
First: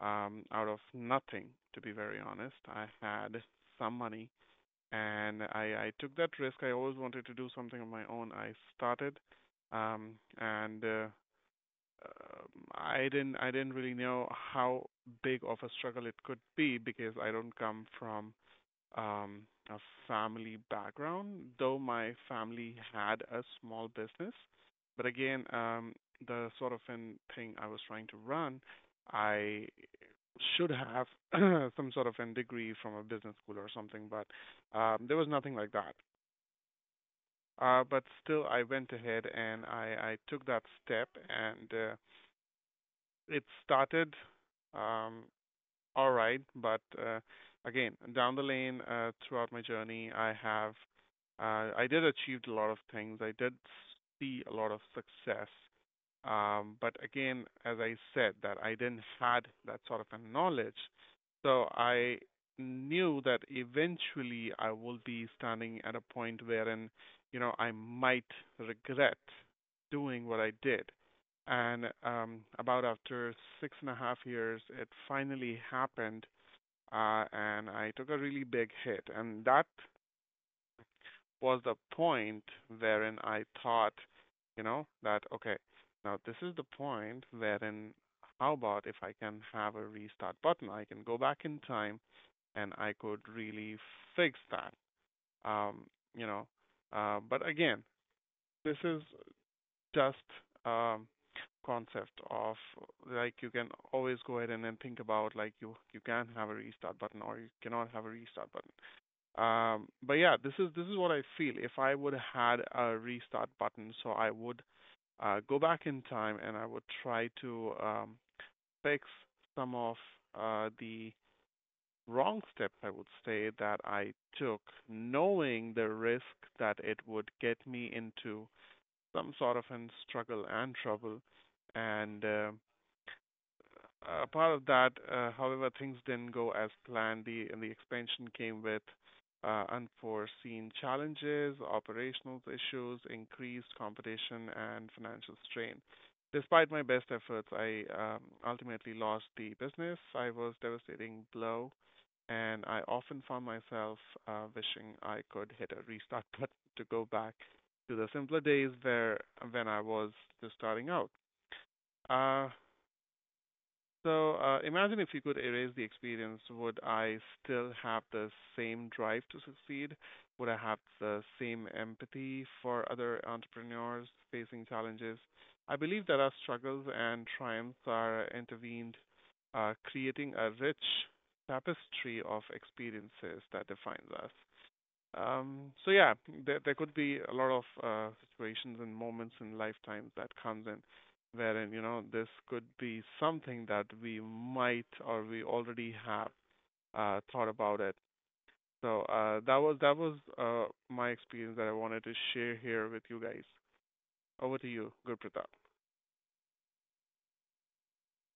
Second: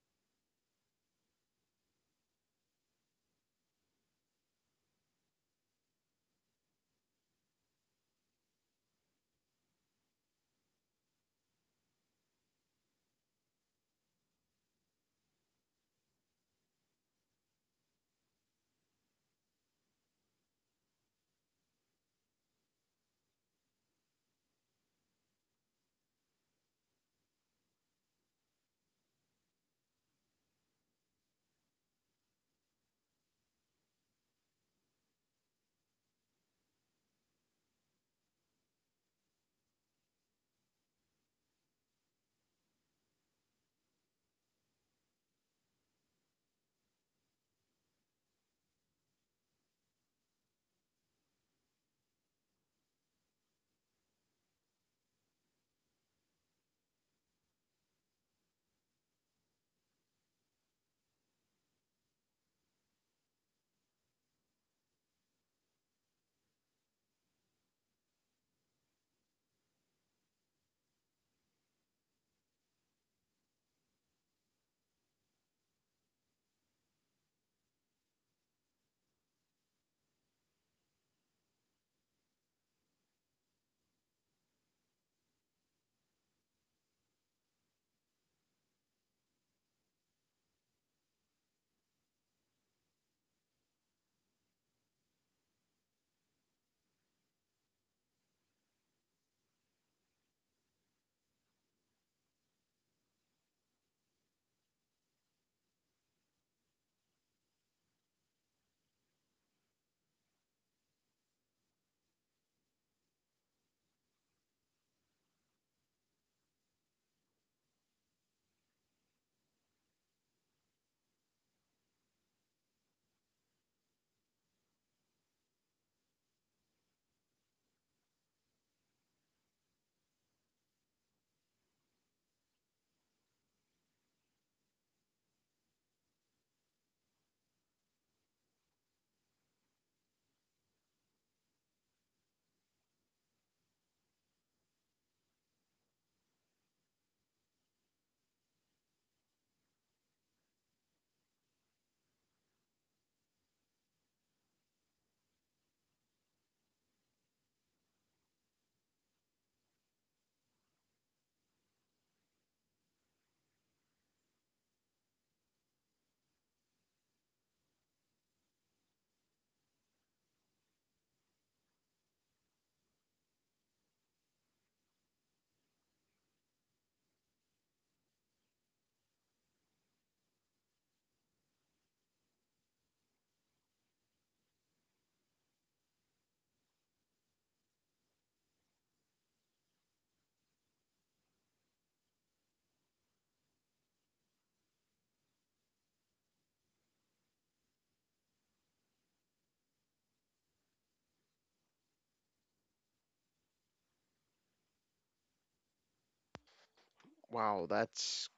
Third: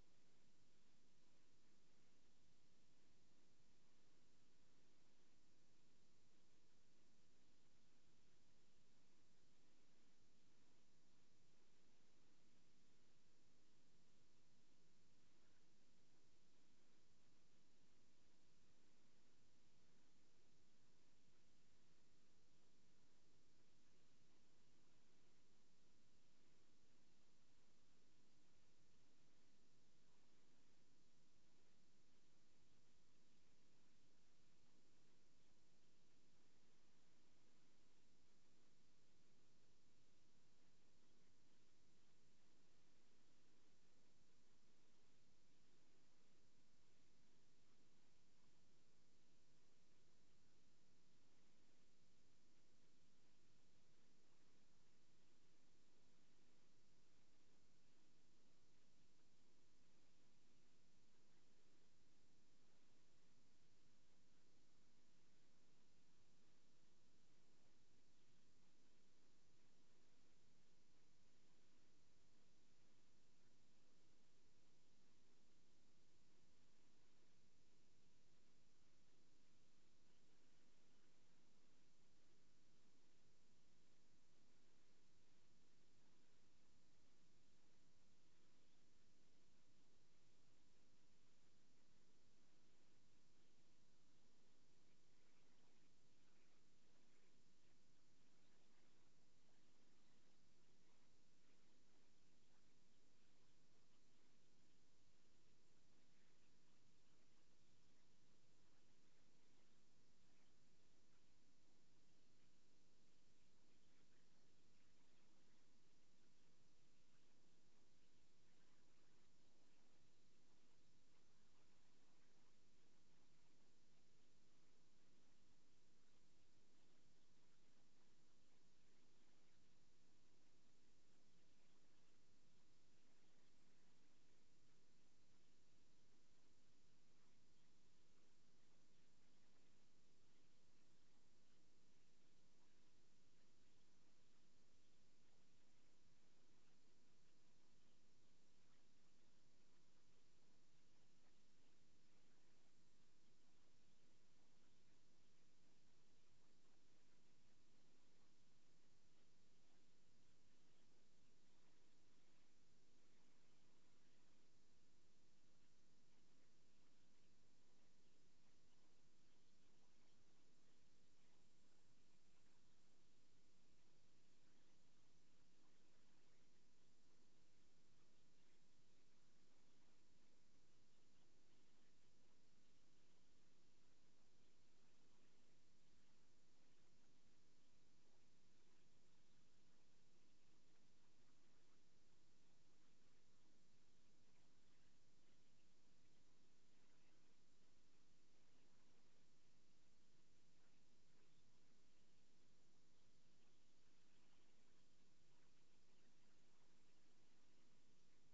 out of nothing, to be very honest, I had some money and I took that risk. I always wanted to do something on my own. I started, um, and um, I didn't really know how big of a struggle it could be because I don't come from um, a family background, though my family had a small business. But again, the sort of an thing I was trying to run, I should have some sort of a degree from a business school or something, but there was nothing like that. But still, I went ahead and I took that step, and it started. Um, all right, but again, down the lane, throughout my journey, I did achieved a lot of things. I did see a lot of success. But again, as I said, that I didn't had that sort of a knowledge, so I knew that eventually I will be standing at a point wherein, you know, I might regret doing what I did. And about after 6.5 years, it finally happened, and I took a really big hit. And that was the point wherein I thought, you know, that okay, now this is the point wherein how about if I can have a restart button? I can go back in time and I could really fix that. Um, you know, but again, this is just um, concept of like you can always go ahead and then think about like you can have a restart button or you cannot have a restart button. But yeah, this is what I feel. If I would have had a restart button, so I would go back in time and I would try to fix some of the wrong steps, I would say, that I took, knowing the risk that it would get me into some sort of an struggle and trouble. And a part of that, however, things didn't go as planned. The expansion came with unforeseen challenges, operational issues, increased competition, and financial strain. Despite my best efforts, I ultimately lost the business. I was a devastating blow, and I often found myself wishing I could hit a restart button to go back to the simpler days where when I was just starting out. Uh, Imagine if you could erase the experience, would I still have the same drive to succeed? Would I have the same empathy for other entrepreneurs facing challenges? I believe that our struggles and triumphs are intervened, creating a rich tapestry of experiences that defines us. So yeah, there could be a lot of situations and moments in lifetimes that comes in, wherein you know this could be something that we might or we already have thought about it. So that was my experience that I wanted to share here with you guys. Over to you, Good Pratap. Wow, that's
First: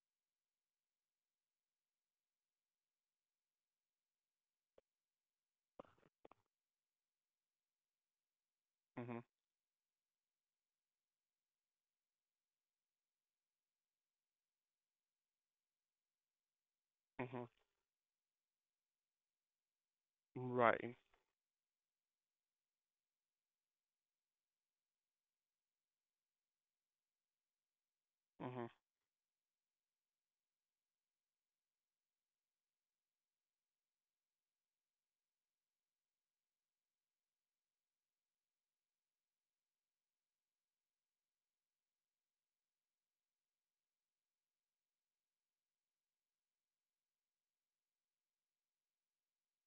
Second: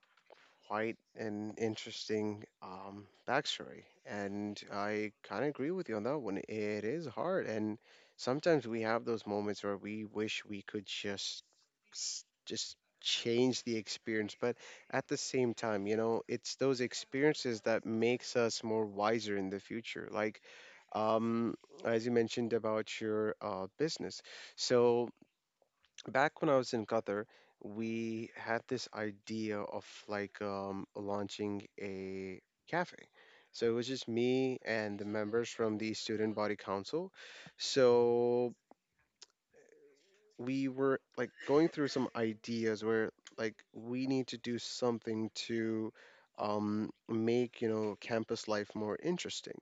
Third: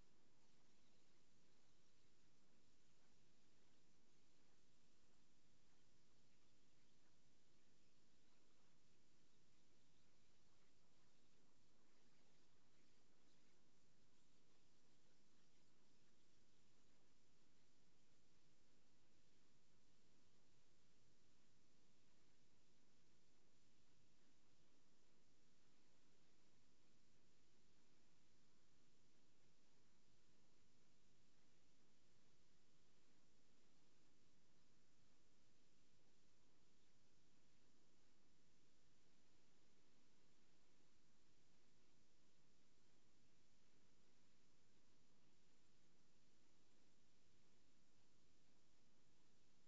quite an interesting backstory. And I kind of agree with you on that one. It is hard. And sometimes we have Mhm. those moments where we wish we could just just change the experience. But at the same time, you know, it's those Mhm. experiences that makes us more wiser in the future. Like, Right. um as you mentioned about your business, so back when I was in Qatar, we Mhm. had this idea of like, launching a cafe. So it was just me and the members from the student body council. So we were like going through some ideas where like we need to do something to, make, you know, campus life more interesting.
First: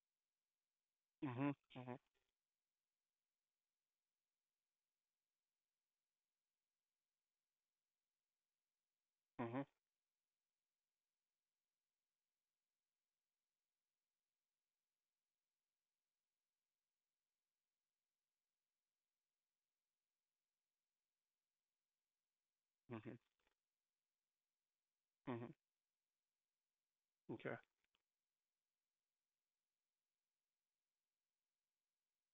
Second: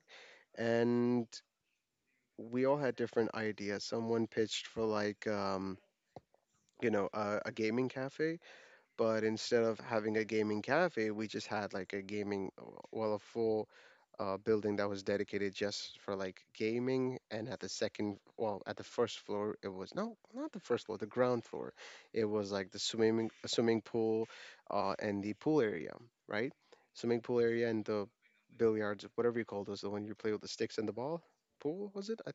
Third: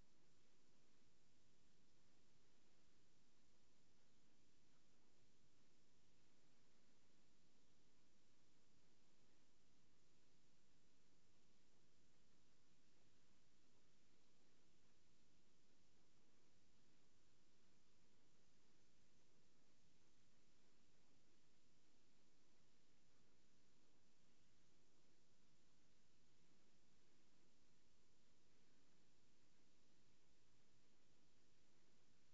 And Mhm. Mhm. we all had different ideas. Someone pitched for like, you know, a gaming cafe. But instead Mhm. of having a gaming cafe, we just had like a gaming, well, a full building that was dedicated just for like gaming. And at the second, well, at the first floor, it was, no, not the first floor, the ground floor. It was like the Mhm. swimming, a swimming pool, and the Mhm. pool area, right? Swimming pool Okay. area and the billiards, whatever you call those, the one you play with the sticks and the ball. Pool was it?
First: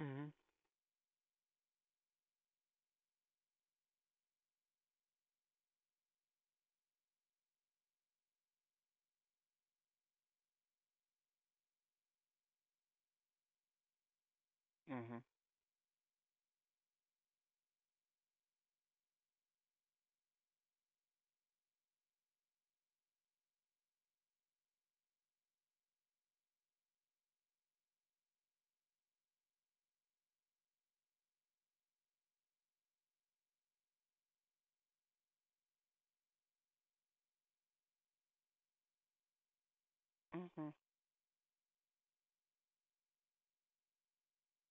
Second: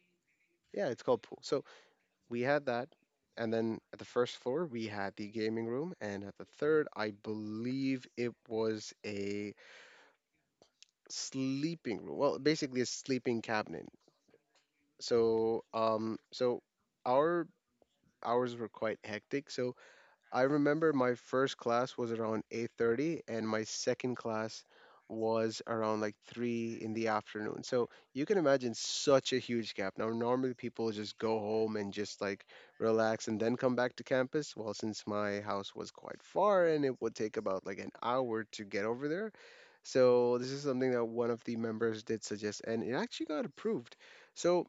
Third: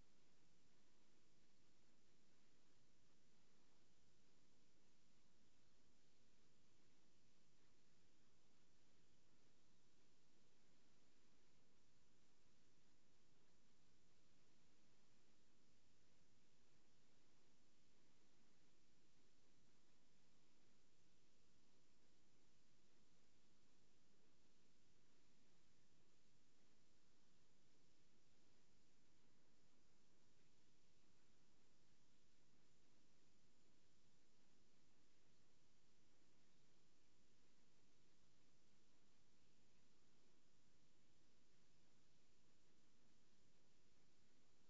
Mhm. Yeah, it's called pool. So we had that. And then at the first floor, we had the gaming room. And at the third, I believe it was a sleeping room. Well, basically a sleeping cabinet. Mhm. So, so our hours were quite hectic. So I remember my first class was around 8:30 and my second class was around like 3 in the afternoon. So you can imagine such a huge gap. Now normally people just go home and just like relax and then come back to campus. Well, since my house was quite far and it would take about like an hour to get over there. So this is Mhm. something that one of the members did suggest and it actually got approved. So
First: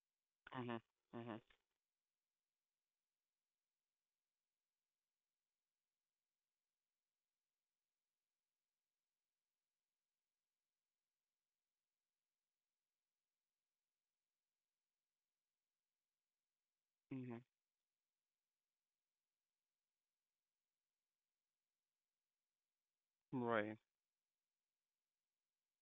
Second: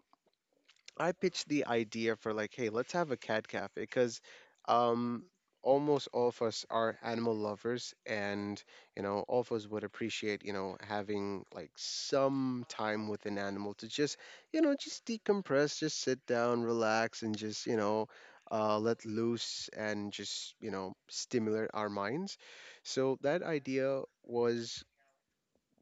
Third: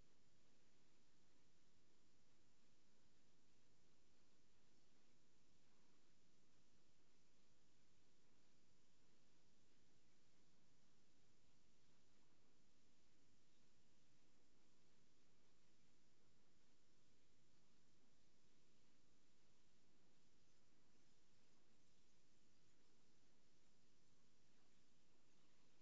Mhm. I Mhm. pitched the idea for like, hey, let's have a cat cafe because, um, almost all of us are animal lovers, and, you know, all of us would appreciate, you know, having like some time with an animal to just, you know, just decompress, just sit down, relax, and Mhm. just, you know, let loose and just, you know, stimulate our minds. So that Right. idea was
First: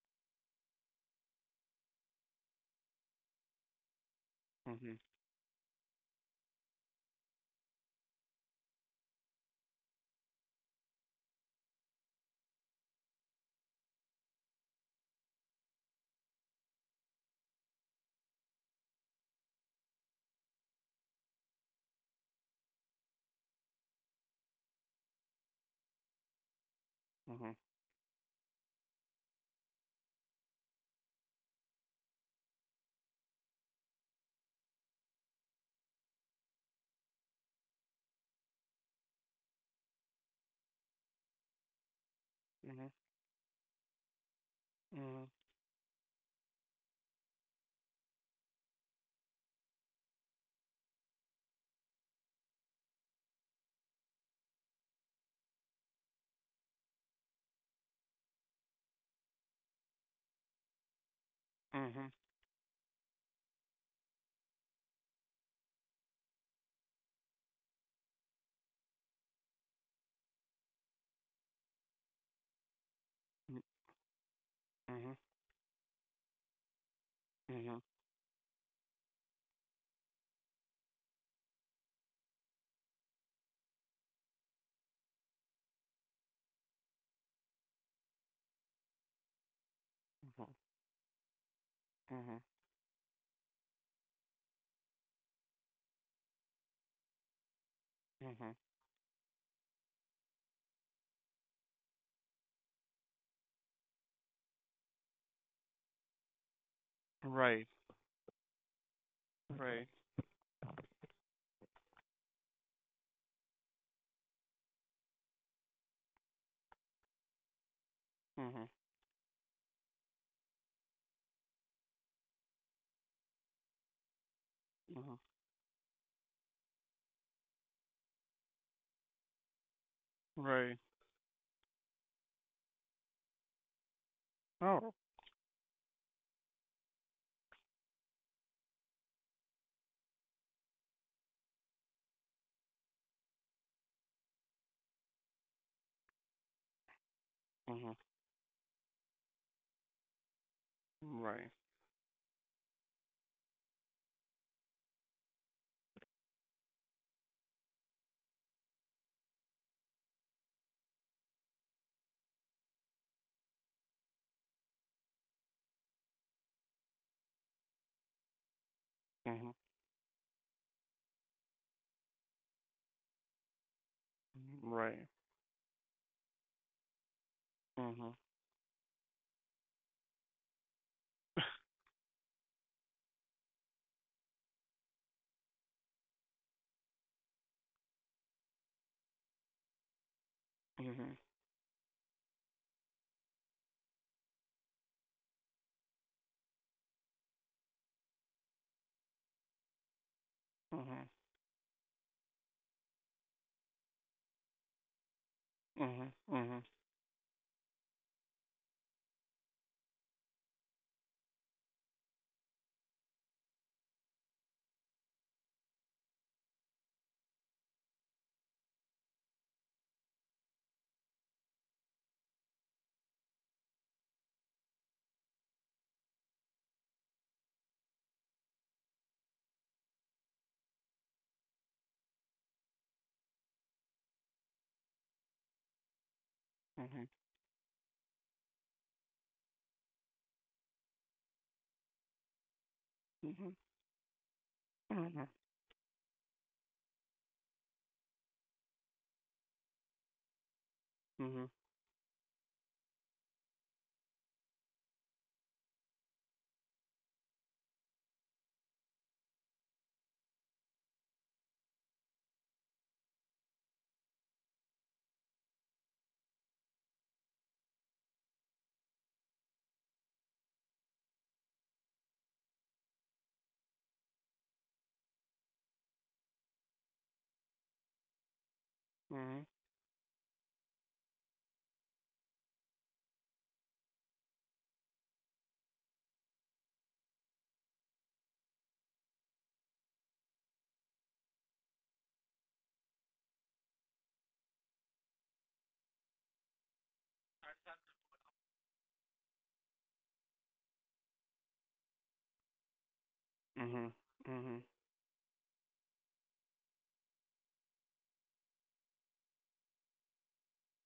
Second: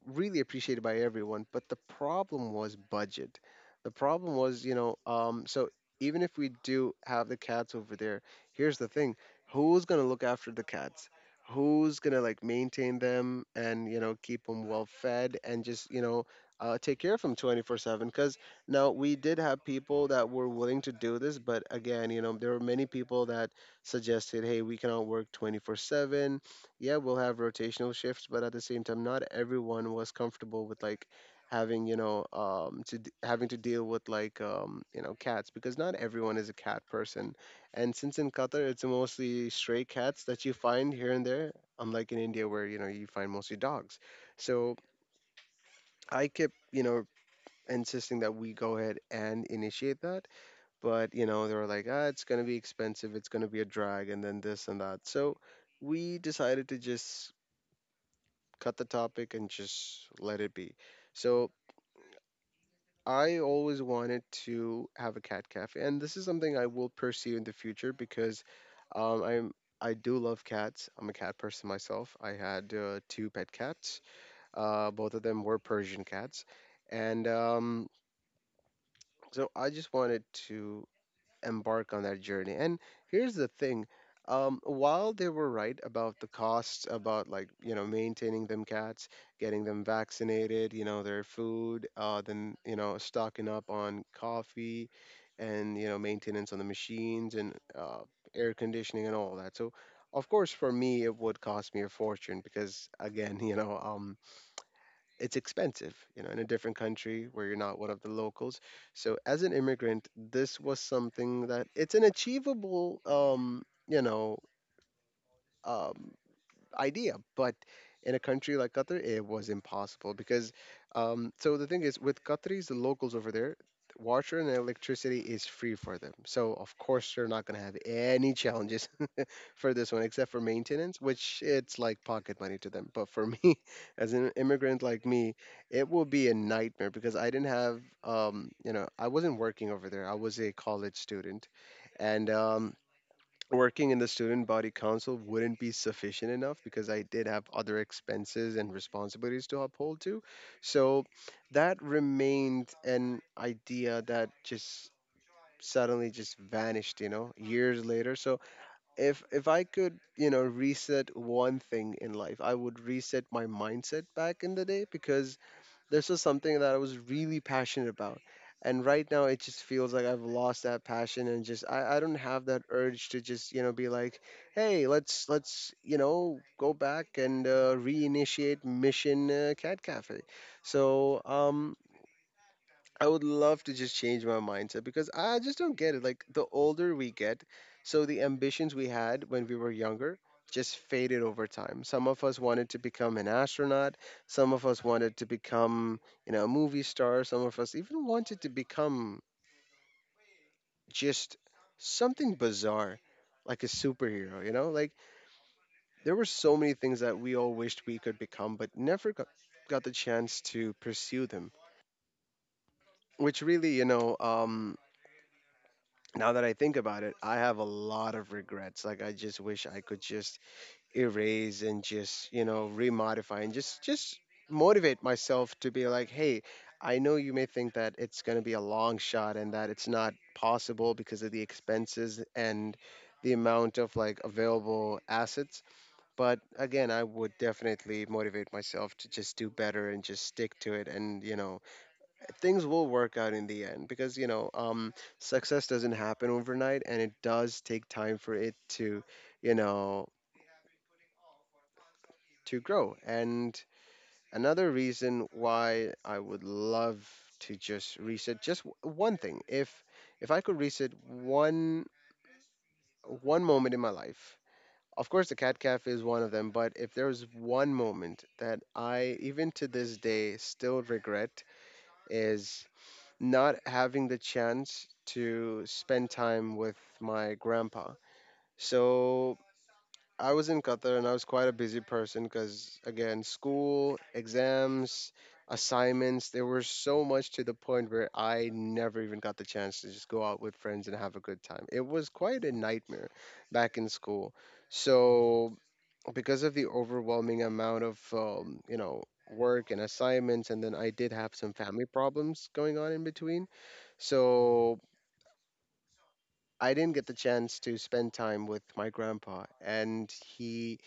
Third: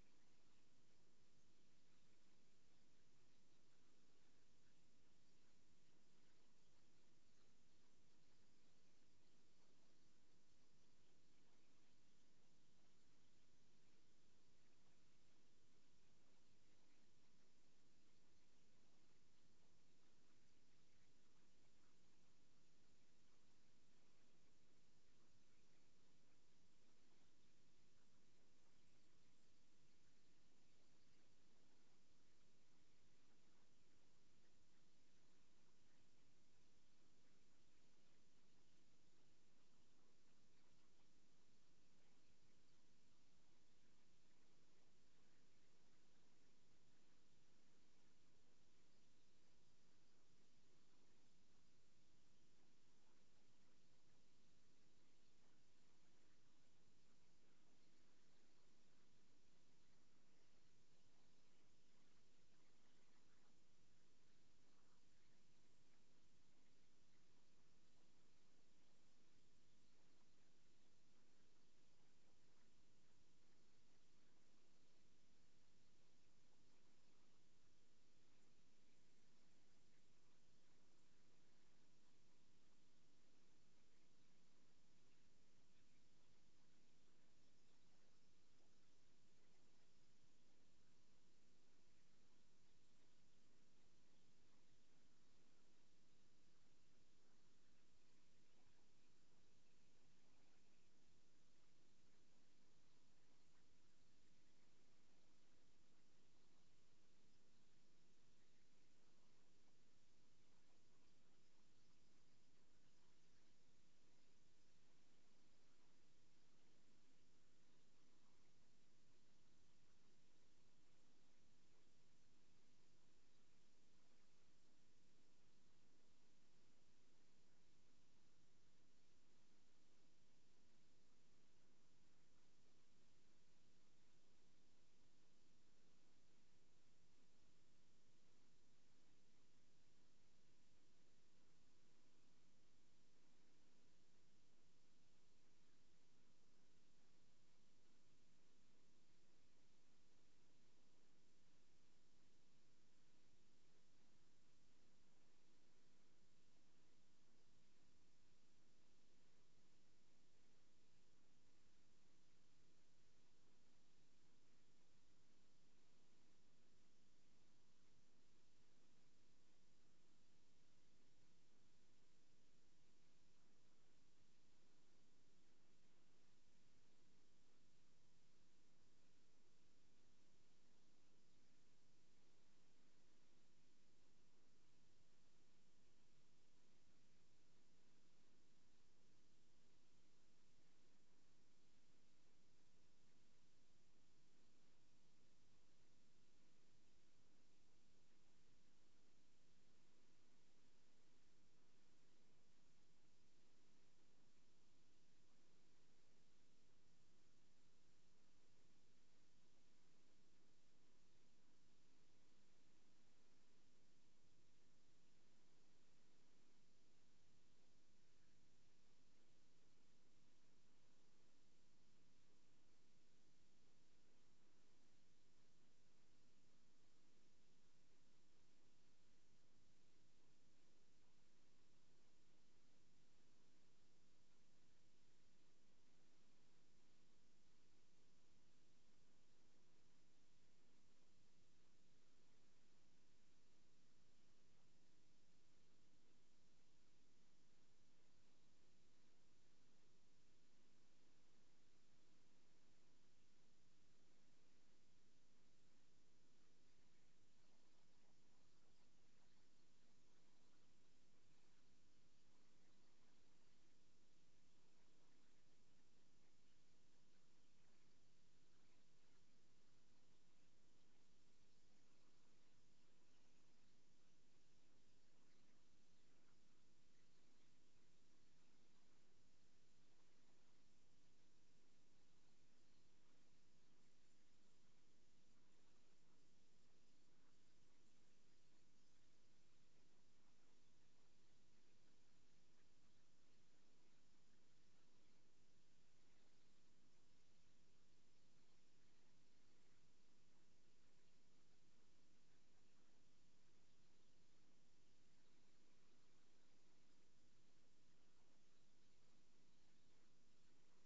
really appreciated by everyone. But the problem was budget. The problem was, you know, Mhm. So even if we do have the cats over there, here's the thing: who's gonna look after the cats? Who's gonna like maintain them and, you know, keep them well fed and just, you know, take care of them 24/7? Because now we did have people that were willing to do this, but again, you know, there were many people that suggested, hey, we cannot work 24/7. Yeah, we'll have Mhm. rotational shifts, but at the same time, not everyone was comfortable with like having, you know, having to deal with like, you know, cats, because not everyone is a cat person, and since in Qatar it's mostly stray cats that you find here and there, unlike in India where, you know, Mhm. you find mostly dogs. So Mhm. I kept, you know, insisting that we go ahead and initiate that, but you know they were like, ah, it's gonna be expensive, it's gonna be a drag, and then this and that. So we decided to just cut the topic and just let it be. So Mhm. I always wanted to have a cat cafe, and this is something I will pursue in the future because, I'm, I do love cats. I'm a cat person myself. I had two pet cats. Mhm. Both Mhm. of them were Persian cats, and Mhm. So I just wanted to embark on that journey. And here's the thing. While they were right about the costs, about like, you know, maintaining them cats, getting them Mhm. vaccinated, you know, their food, Mhm. then, you know, stocking up on coffee and, you know, maintenance on the machines and, air Mhm. conditioning and all that. So, of course, for me, it would cost me a fortune because, again, you know, it's expensive, you know, in a different country where you're Right. not one of the locals. So as an Right. immigrant, this was something that it's an achievable, you know, um, idea, but in a country Mhm. like Qatar, it was impossible because, so the thing is, with Qataris, the locals over there, water and Mhm. electricity is free for them. So of course they're not going to have any challenges for this one, except for Right. maintenance, which it's like pocket money to them. But for me, as an immigrant Oh. like me, it will be a nightmare because I didn't have, you know, I wasn't working over there. I was a college student, and working in the student body council wouldn't be sufficient enough because I did have other Mhm. expenses and responsibilities to uphold to. So Right. that remained an idea that just suddenly just vanished, you know, years later. So if I could, you know, reset one thing in life, I would reset my mindset back in the day because this was something that I was really passionate about. And right now it Mhm. just feels like I've lost that passion and just I don't have that urge to just, you know, be like, hey, Right. You know, go back and Mhm. reinitiate mission cat cafe. So, um I would love to just change my mindset because I just don't get it. Like the older we get, so the ambitions we had when we were younger just Mhm. faded over time. Some of us wanted to become an astronaut, some of us wanted to become, you know, a movie star, some of us even wanted to become Mhm. just something bizarre like a superhero, you know? Like there Mhm. were so Mhm. many things that we all wished we could become but never got, got the chance to pursue them, which really, now that I think about it, I have a lot of regrets. Like I just wish I could just erase and just, you know, remodify and just motivate myself to be like, hey, I know you may think that it's going to be a long shot and that it's not possible because of the expenses and the amount of like available assets. But again, I Mhm. would definitely motivate myself to just do better and just stick to it and things will work out in Mhm. the end because Mhm. success doesn't happen overnight, and it does take time for it to, you know Mhm. Mhm. to grow. And another reason why I would love to just reset just one thing, if I could reset one moment in my life, of course the cat cafe is one of them, but if there was one moment that I even to this day still regret is not having the chance to spend time with my grandpa. So Mhm. I was in Qatar and I was quite a busy person because, again, school, exams, assignments, there were so much to the point where I never even got the chance to just go out with friends and have a good time. It was quite a nightmare back in school. So, because of the overwhelming amount of, you know, work and assignments, and then I did have some family problems going on in between, Mhm. Mhm. so I didn't get the chance to spend time with my grandpa, and he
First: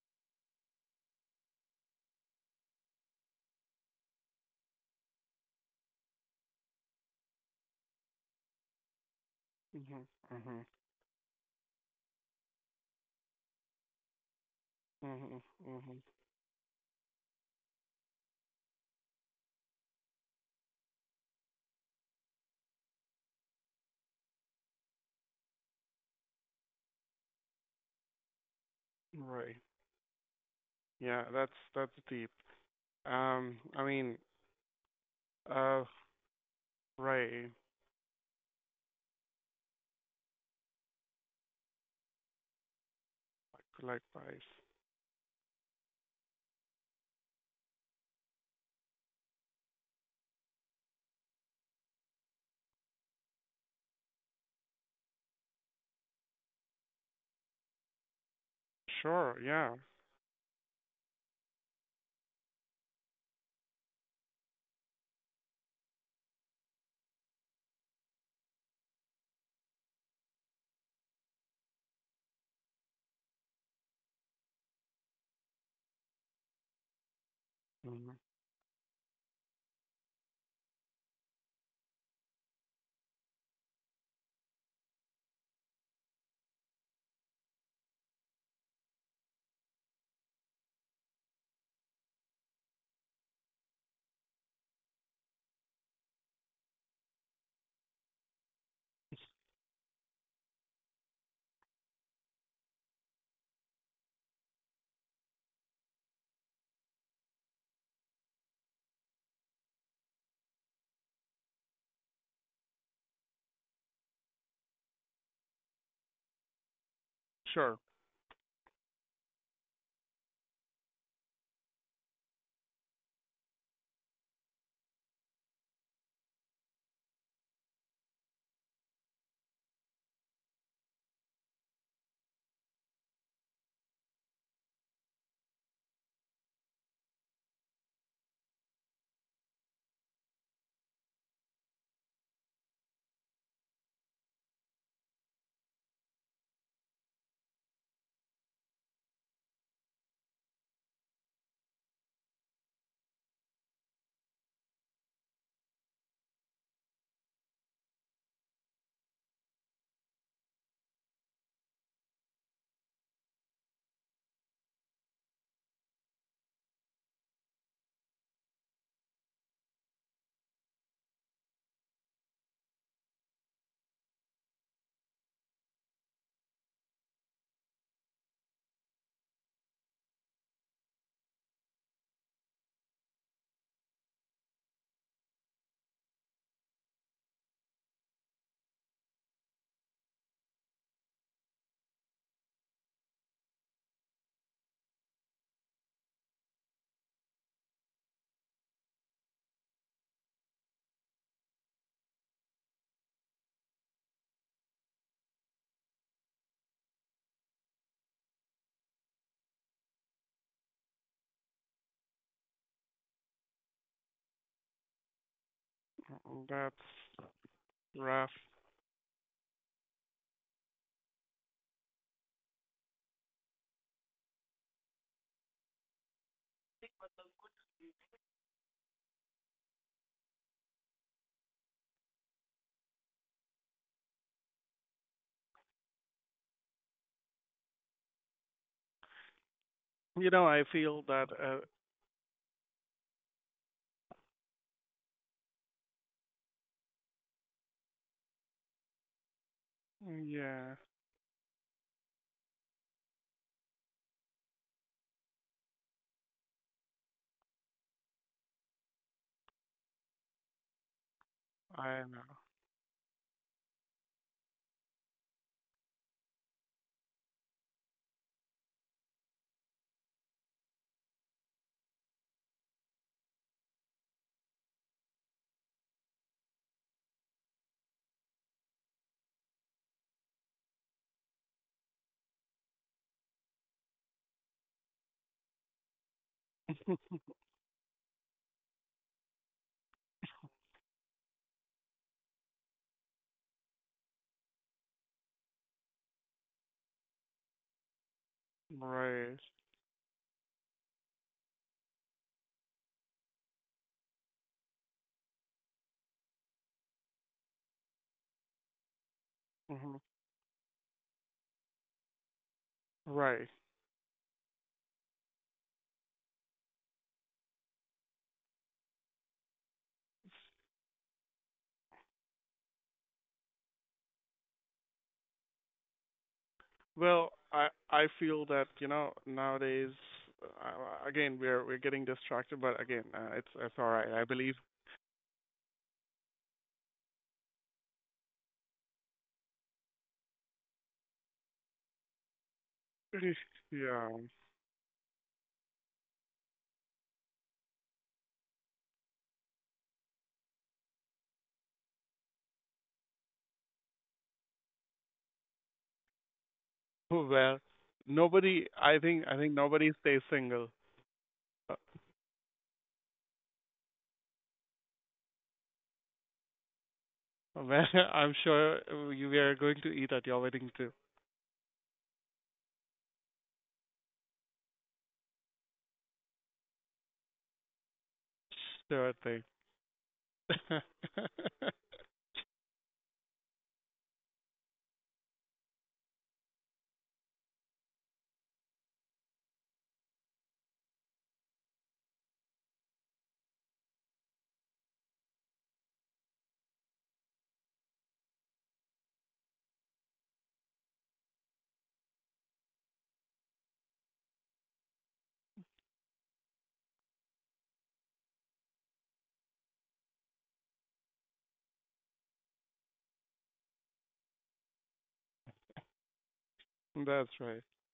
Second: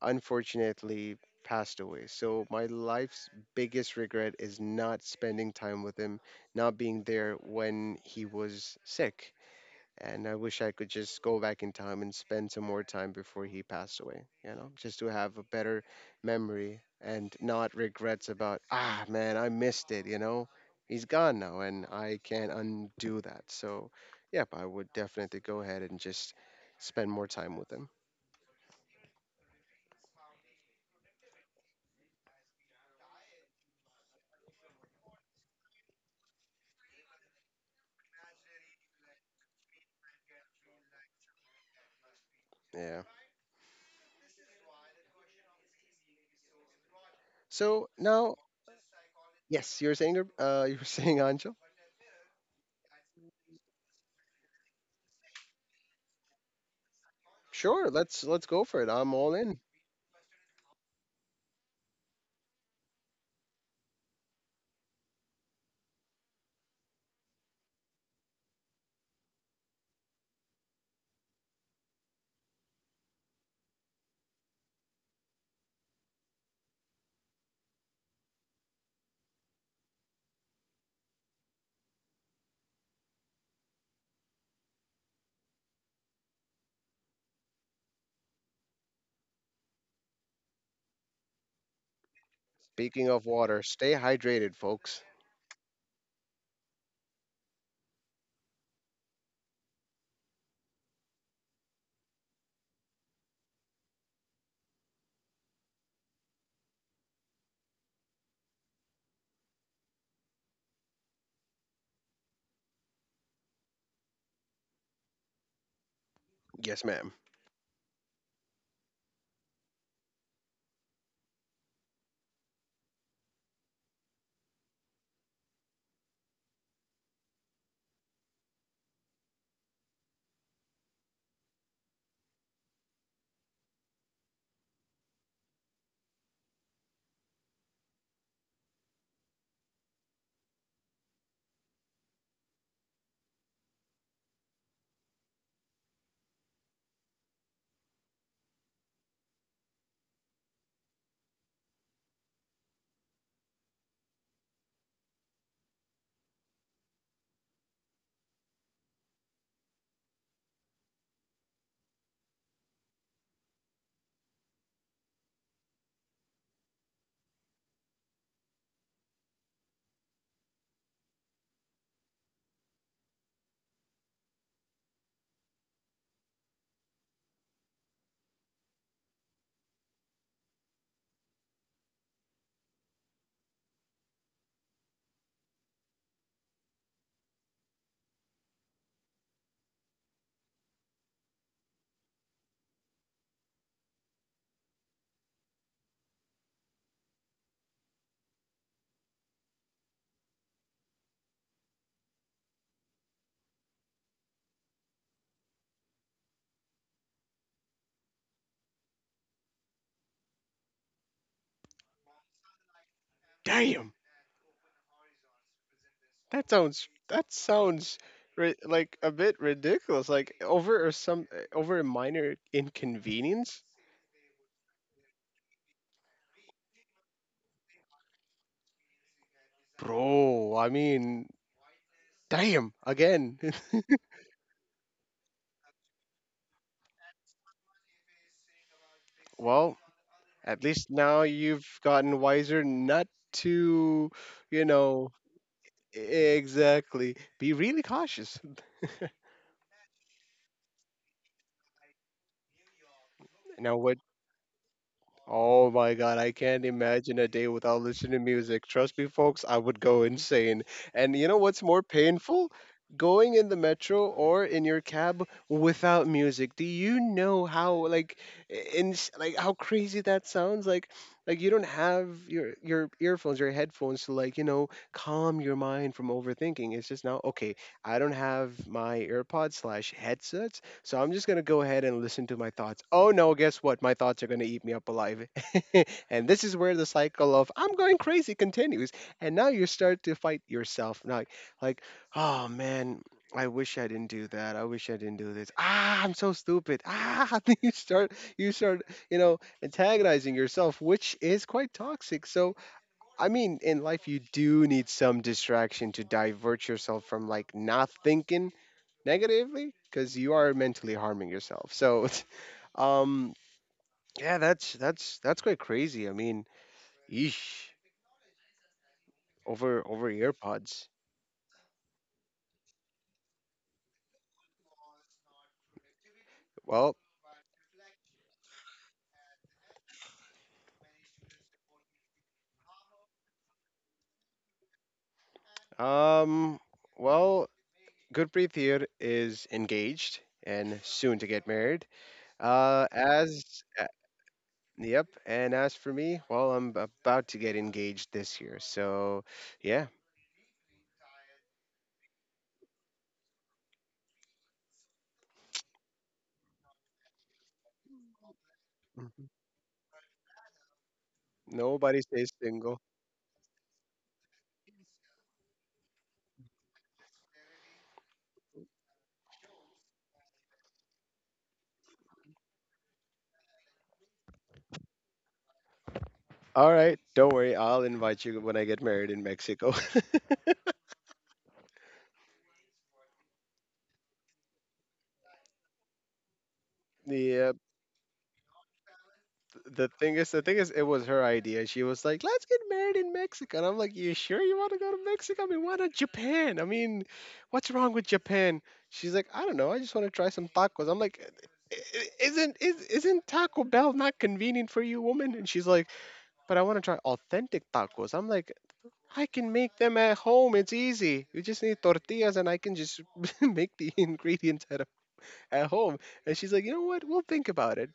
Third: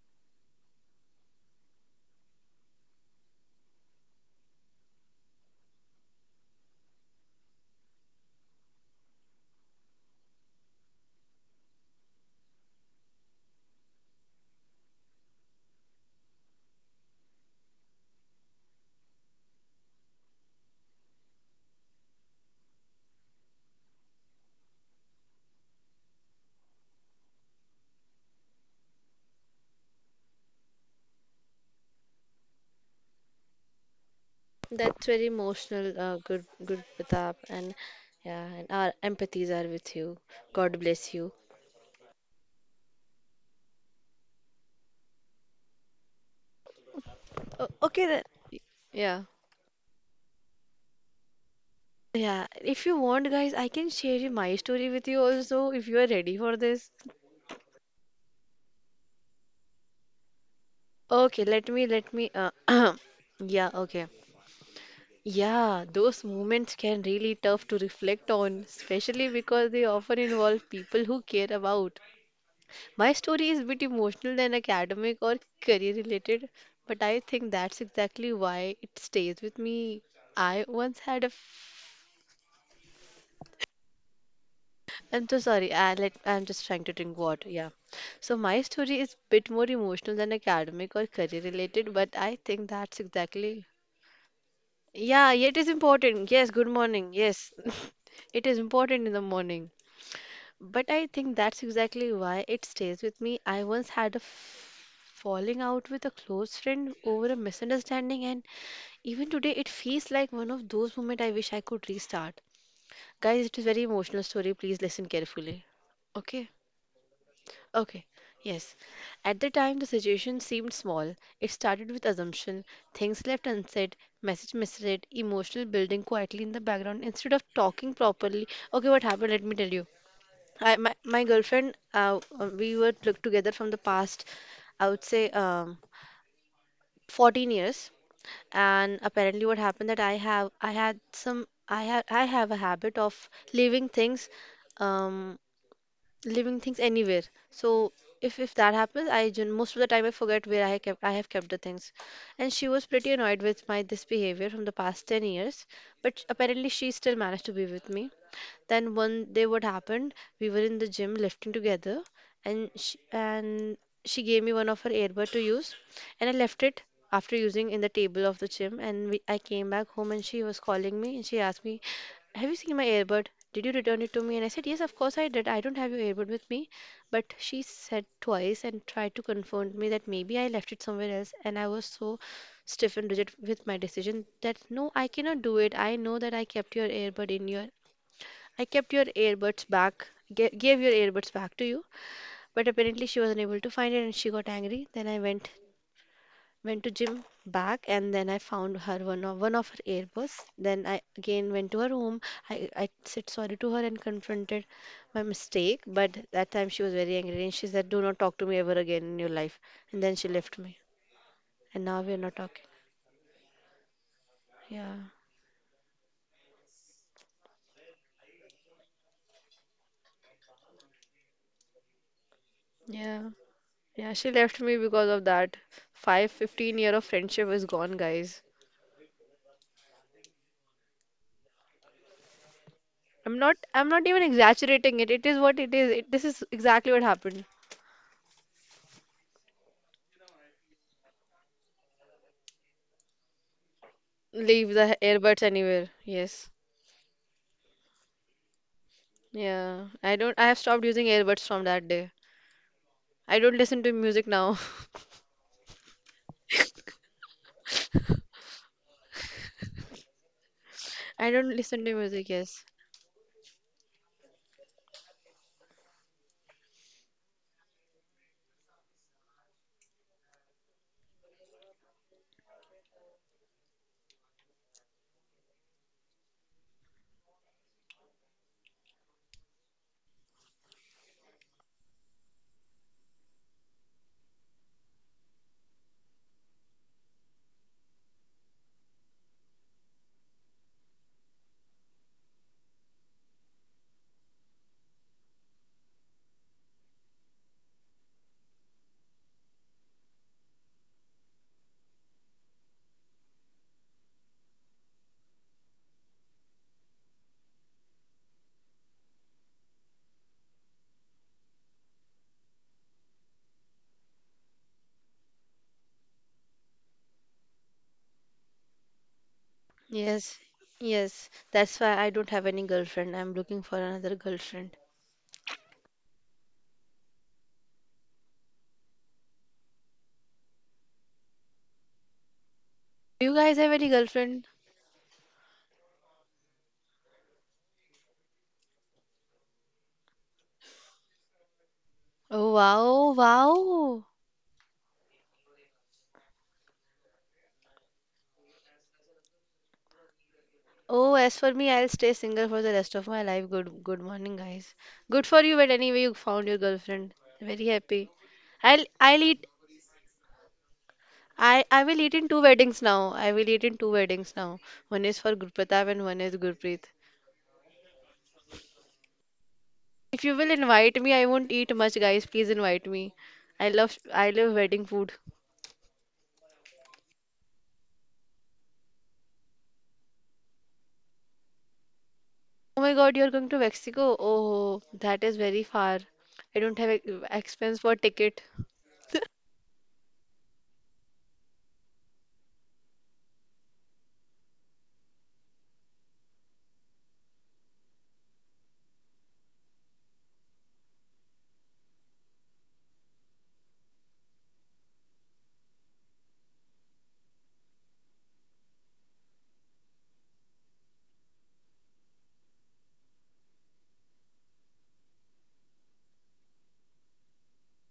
unfortunately passed away. So my life's biggest regret is not spending time with him, not being there when he was sick, and I wish Mhm. I could just go back in time and spend some more time before he passed away, you know, just to have a Mhm. better Mhm. memory and not regrets about, ah, man, I missed it, you know. He's gone now and I can't undo that. So, yep, I would definitely go ahead and just spend more time with him. Right. Yeah, that's deep. I mean, That's very uh, emotional, good Pratap, right. and yeah, and our empathies are with you. God bless you. Yeah. Likewise. So Okay then. now, Yeah, yes, you're saying, you're saying, Anjo? Yeah, if you want, guys, I can share you my story with you also if you are ready for this. Sure, let's go for it. I'm all Sure. in. Yeah. Okay. Let me. Yeah, okay. Yeah, those moments can really tough to reflect on, especially because they often involve people who care about. My story is a bit emotional than academic or career related, but I think that's Mhm. exactly why it stays with me. I once had a f- I'm so sorry. I'm just trying to drink water. Yeah. So my story is a bit more emotional than academic or career related, but I think that's Speaking of water, exactly. stay hydrated, folks. Yeah, it is important. Yes, good morning. Yes. It is important in the morning. But I think that's exactly why it stays with me. I once had a falling out with a close friend over a misunderstanding, and even today it feels like one of those moments I wish I could restart. Guys, it is very emotional story. Please listen carefully. Okay? Yes, ma'am. Sure. Okay. Yes. At the time, the situation seemed small. It started with assumption, things left unsaid, message misread, emotional building quietly in the background instead of talking properly. Okay, what happened? Let me tell you. My girlfriend, we were look together from the past, I would say, 14 years. And apparently, what happened that I have, I had some, I had, I have a habit of um, leaving things anywhere. So if that happens, I most of the time I forget where I kept, I have kept the things. And she was pretty annoyed with my this behavior from the past 10 years, but apparently she still managed to be with me. Then one day, what happened? We were in the gym lifting together, and she gave me one of her earbud to use, and I left it after using in the table of the gym. And I came back home, and she was calling me, and she asked me, "Have you seen my earbud? Did you return it to me?" And I said, "Yes, of course I did. I don't have your earbud with me." But she said twice and tried to confront me that maybe I left it somewhere else, and I was so stiff and rigid with my decision that no, I cannot do it. I know that I kept your earbuds back, gave your earbuds back to you, but apparently she was unable to find it and she got angry. Then I went to gym back and then I found her one of her earbuds. Then I again went to her room. I, I said sorry to her and confronted my mistake, but that time she was very angry and she said, "Do not talk to me ever again in your life." And then she left me. And now we are not talking. Damn. Yeah. Mm, That sounds that's that sounds rough. Like a bit ridiculous. Like over or some over a minor Yeah. inconvenience, Yeah, she left me because of that. 15 year of friendship is gone, guys. bro. I mean, damn. I'm Again. not I'm not even exaggerating it. It is what it is. This is exactly what happened. Well, You know, I at least feel now that. You've gotten wiser not to, you Leave the know, earbuds anywhere. Yes. exactly. Be really cautious. Yeah. I don't I have Yeah, stopped using earbuds from that day. I don't Now, listen to what? music now. Oh my God, I can't imagine a day without listening to music. Trust me, folks, I would go insane. And you I know don't what's more listen to I know. music, painful? yes. Going in the metro or in your cab without music. Do you know how like in like how crazy that sounds? Like you don't have your earphones, your headphones to like, you know, calm your mind from overthinking. It's just now, okay, I don't have my AirPods slash headset, so I'm just going to go ahead and listen to my thoughts. Oh no, guess what? My thoughts are going to eat me up alive. And this is where the cycle of I'm going crazy continues. And now you start to fight yourself. Now, like, oh man, I wish I didn't do that. I wish I didn't do this. Ah, I'm so stupid. Ah, then you start, you Right. know, antagonizing yourself, which is quite toxic. So, I mean, in life, you do need some distraction to divert yourself from like not thinking negatively, Hmm. because you are mentally harming yourself. So, um, Right. yeah, that's quite crazy. I mean, eesh, over Yes. earpods. Yes. That's why I don't have any girlfriend. I'm looking for another girlfriend. Well, Well, I feel that you know nowadays. Again, we're getting distracted, but again, Do you guys it's have all any right. girlfriend? um, well, Gurpreet here is engaged and soon to get married. Oh wow, As uh, wow. yep, and as for me, well, I'm about to get engaged this year. So, yeah. Oh, as for me, I'll stay single for the rest of my life. Good morning, guys. Good for you, but anyway, you found your girlfriend. Well, Very happy. nobody. I'll I think I'll Mhm. I eat think nobody stays single. I, Uh, I Nobody will eat in stays two single. weddings now. I will eat in two weddings now. One is for Gurpratap and one is Gurpreet. Well, I'm sure you we are going to eat If at you your will wedding. invite me, I won't eat much, guys. Please invite me. I love wedding food. All right, don't worry. I'll invite you when I get married Sure in thing. Mexico. Oh my God, you're going to Mexico? Oh, that is very far. I don't have Yeah, expense for ticket. the thing is, it was her idea. She was like, "Let's get married in Mexico," and I'm like, "You sure you want to go to Mexico? I mean, why not Japan? I mean, what's wrong with Japan?" She's like, "I don't know. I just want to try some tacos." I'm like, "Isn't isn't Taco Bell not convenient for you, woman?" And she's like, "But I want to try authentic tacos." I'm like. I can make them at home. It's easy. You just need tortillas, and I can just make the ingredients at home. And she's like, you know what? We'll That's think right. about it.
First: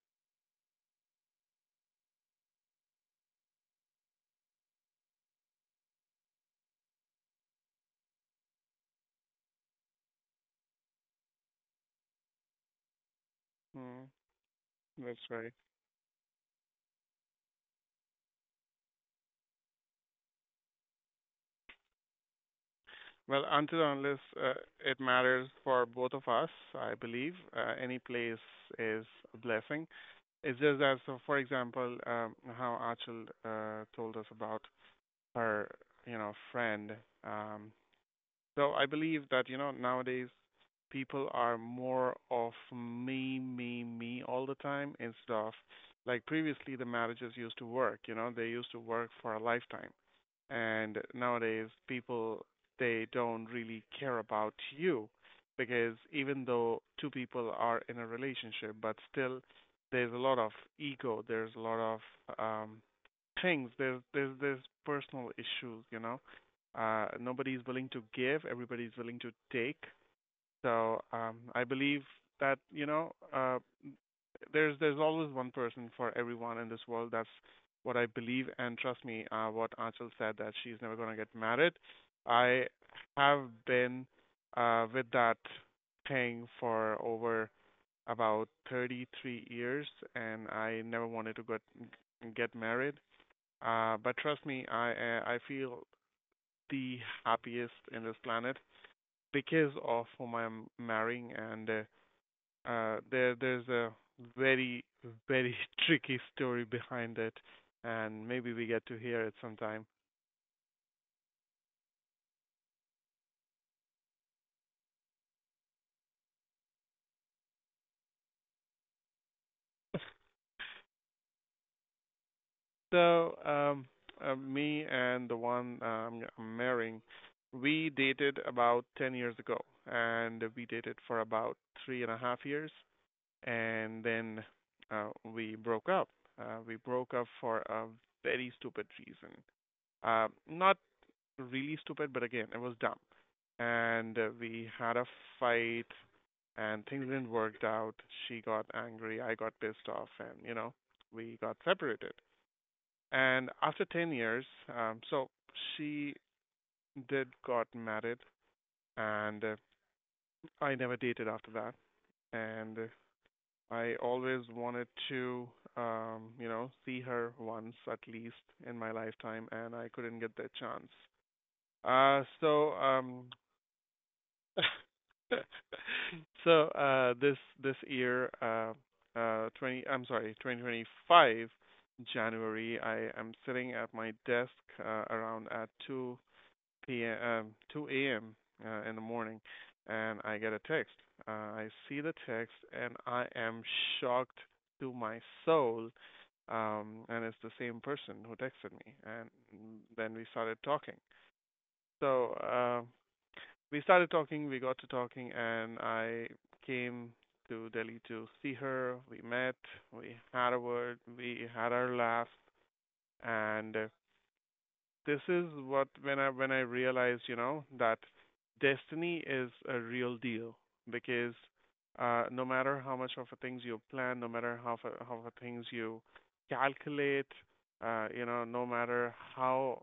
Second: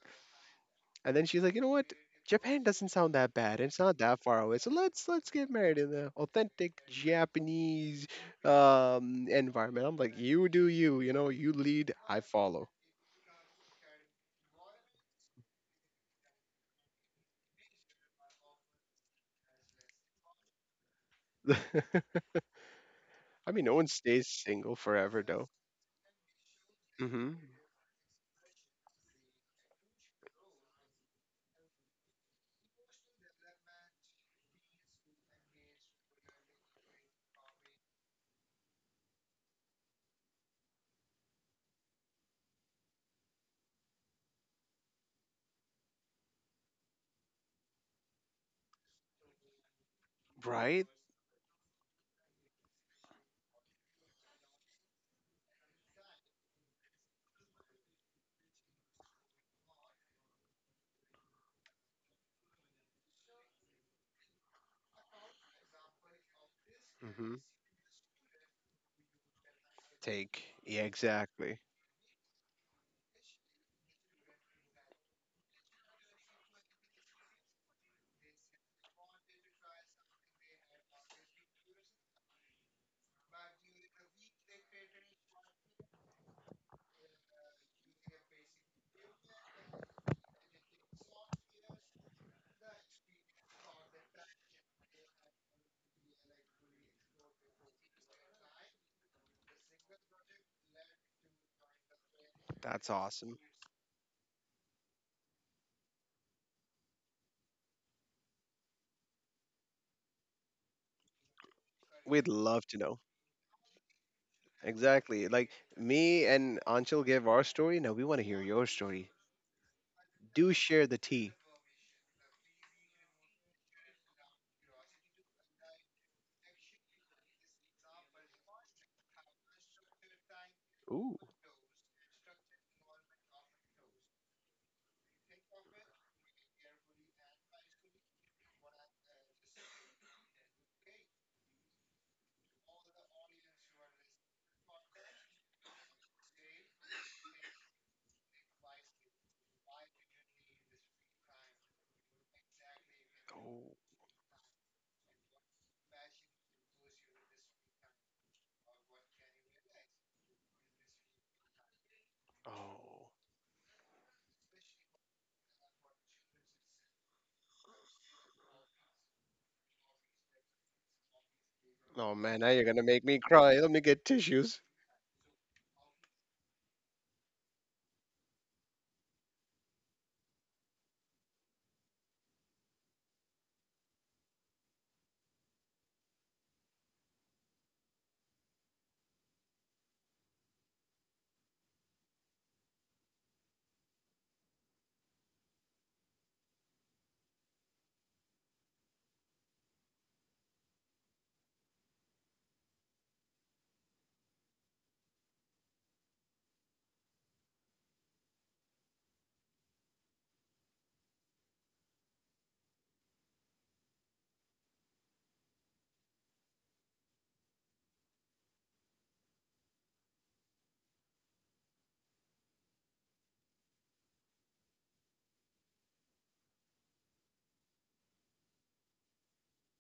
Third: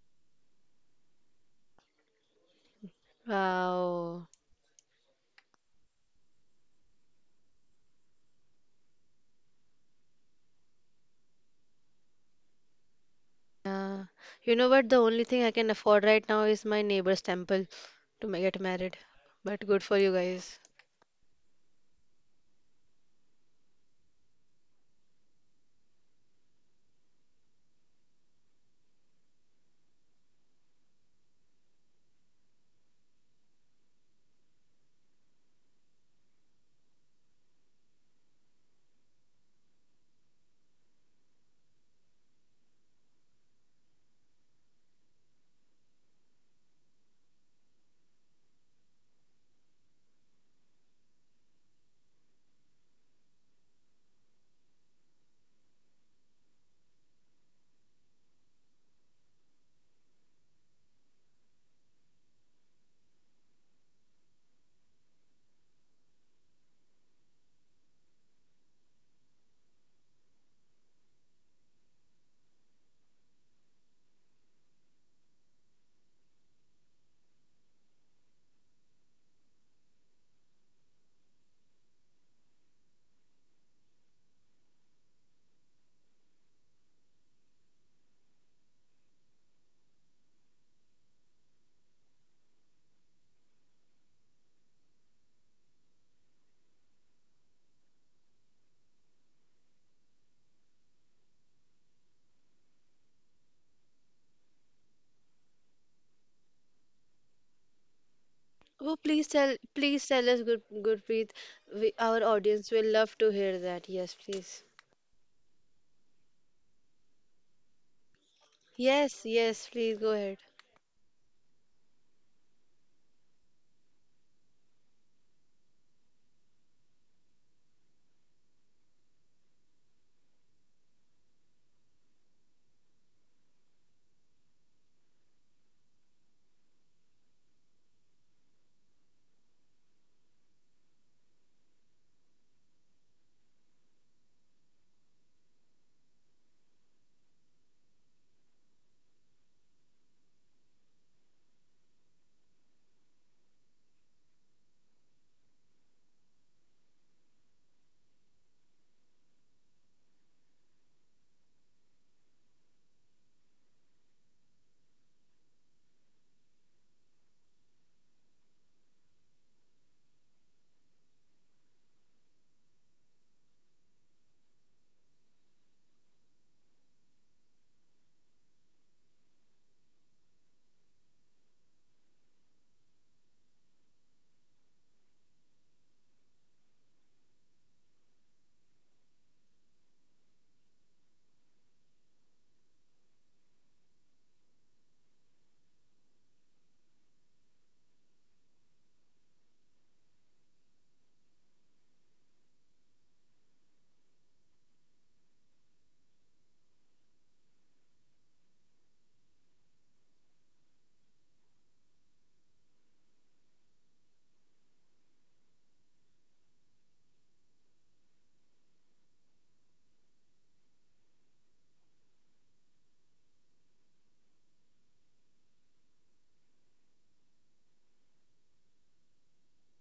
And then she's like, you know what? Japan doesn't sound that bad. It's not that Wow. far away. So let's get married in the authentic Japanese environment. I'm like, you do you. You know, you lead, I follow. Uh, Mm. you know what? The only thing I can afford right now is my neighbor's temple to get married. But good for you guys. I Well, mean, no until one and unless stays single it forever, matters though. for both of us, I believe Hmm. Any place is a blessing. It's just that, so for example, how Achal told us about her, you know, friend um, so I believe that, you know, nowadays people are more of me, me, me all the time instead of like previously the marriages used to work, you know, they used to work for a lifetime. Right? And nowadays people they don't really care about you because even though two people are in a relationship, but still there's a lot of ego, there's a lot of um things, there's personal issues, you know, Hmm. nobody's willing to give, everybody's willing to take. Take. Yeah, So exactly. I believe that you know there's always one person for everyone in this world. That's what I believe, and trust me, what Anchal said that she's never gonna get married. I have been with that thing for over about 33 years, and I never wanted to get married. But trust me, I feel the happiest in this planet because of whom I'm marrying, and That's there awesome. there's a very very tricky story behind it, and maybe we get to Oh, hear it sometime. please tell us, good, Gurpreet. We, our We'd love audience to will know. love to hear that. Yes, please. Exactly. Like me and Anshul gave our story. Now we want to hear your story. Yes, yes, please go ahead. Do share the tea. So me and the one I'm marrying, we dated about 10 years ago, and we dated Ooh. for about 3.5 years, and then we broke up. We broke up for a very stupid reason. Not really stupid, but again, it was dumb. And we had a fight, and things didn't work out. She got angry, I got pissed off, and you know, we got separated. And Oh. after 10 years, so she did got married, and I never dated after that. And Oh. I always wanted to, you know, see her once at least in my lifetime, and I couldn't get that chance. Oh Uh, man, now you're so gonna make me um, cry. Let me get tissues. So this this year, 20, I'm sorry, 2025 January, I am sitting at my desk around at 2 p.m. 2 a.m. In the morning, and I get a text. I see the text, and I am shocked to my soul. And it's the same person who texted me, and then we started talking. So. We started talking, we got to talking, and I came to Delhi to see her. We met, we had a word, we had our laughs, and this is what when I realized, you know, that destiny is a real deal because no matter how much of a things you plan, no matter things you calculate, you know, no matter how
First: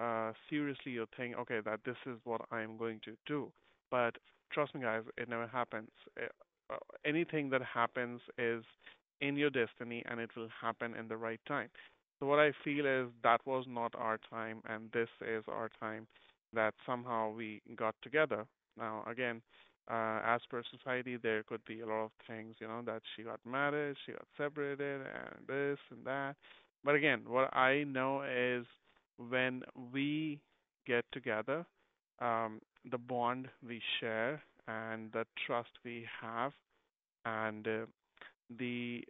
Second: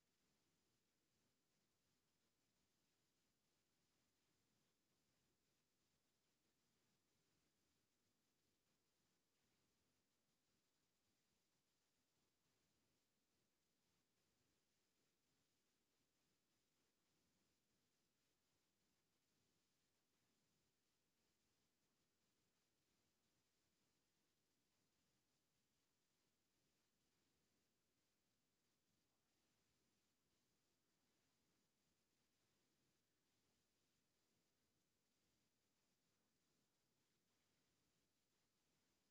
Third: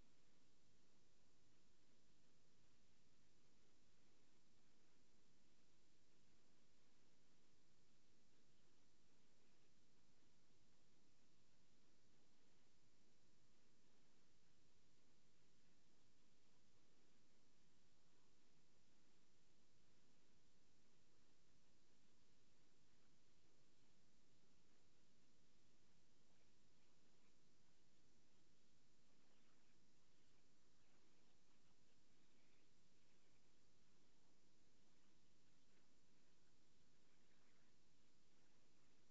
seriously you think, okay, that this is what I'm going to do, but trust me, guys, it never happens. Uh uh, Anything that happens is in your destiny, and it will happen in the right time. So what I feel is that was not our time, and this is our time that somehow we got together. Now, again, as per society, there could be a lot of things, you know, that she got married, she got separated, and this and that. But again, what I know is when we get together, um, the bond we share and the trust we have and the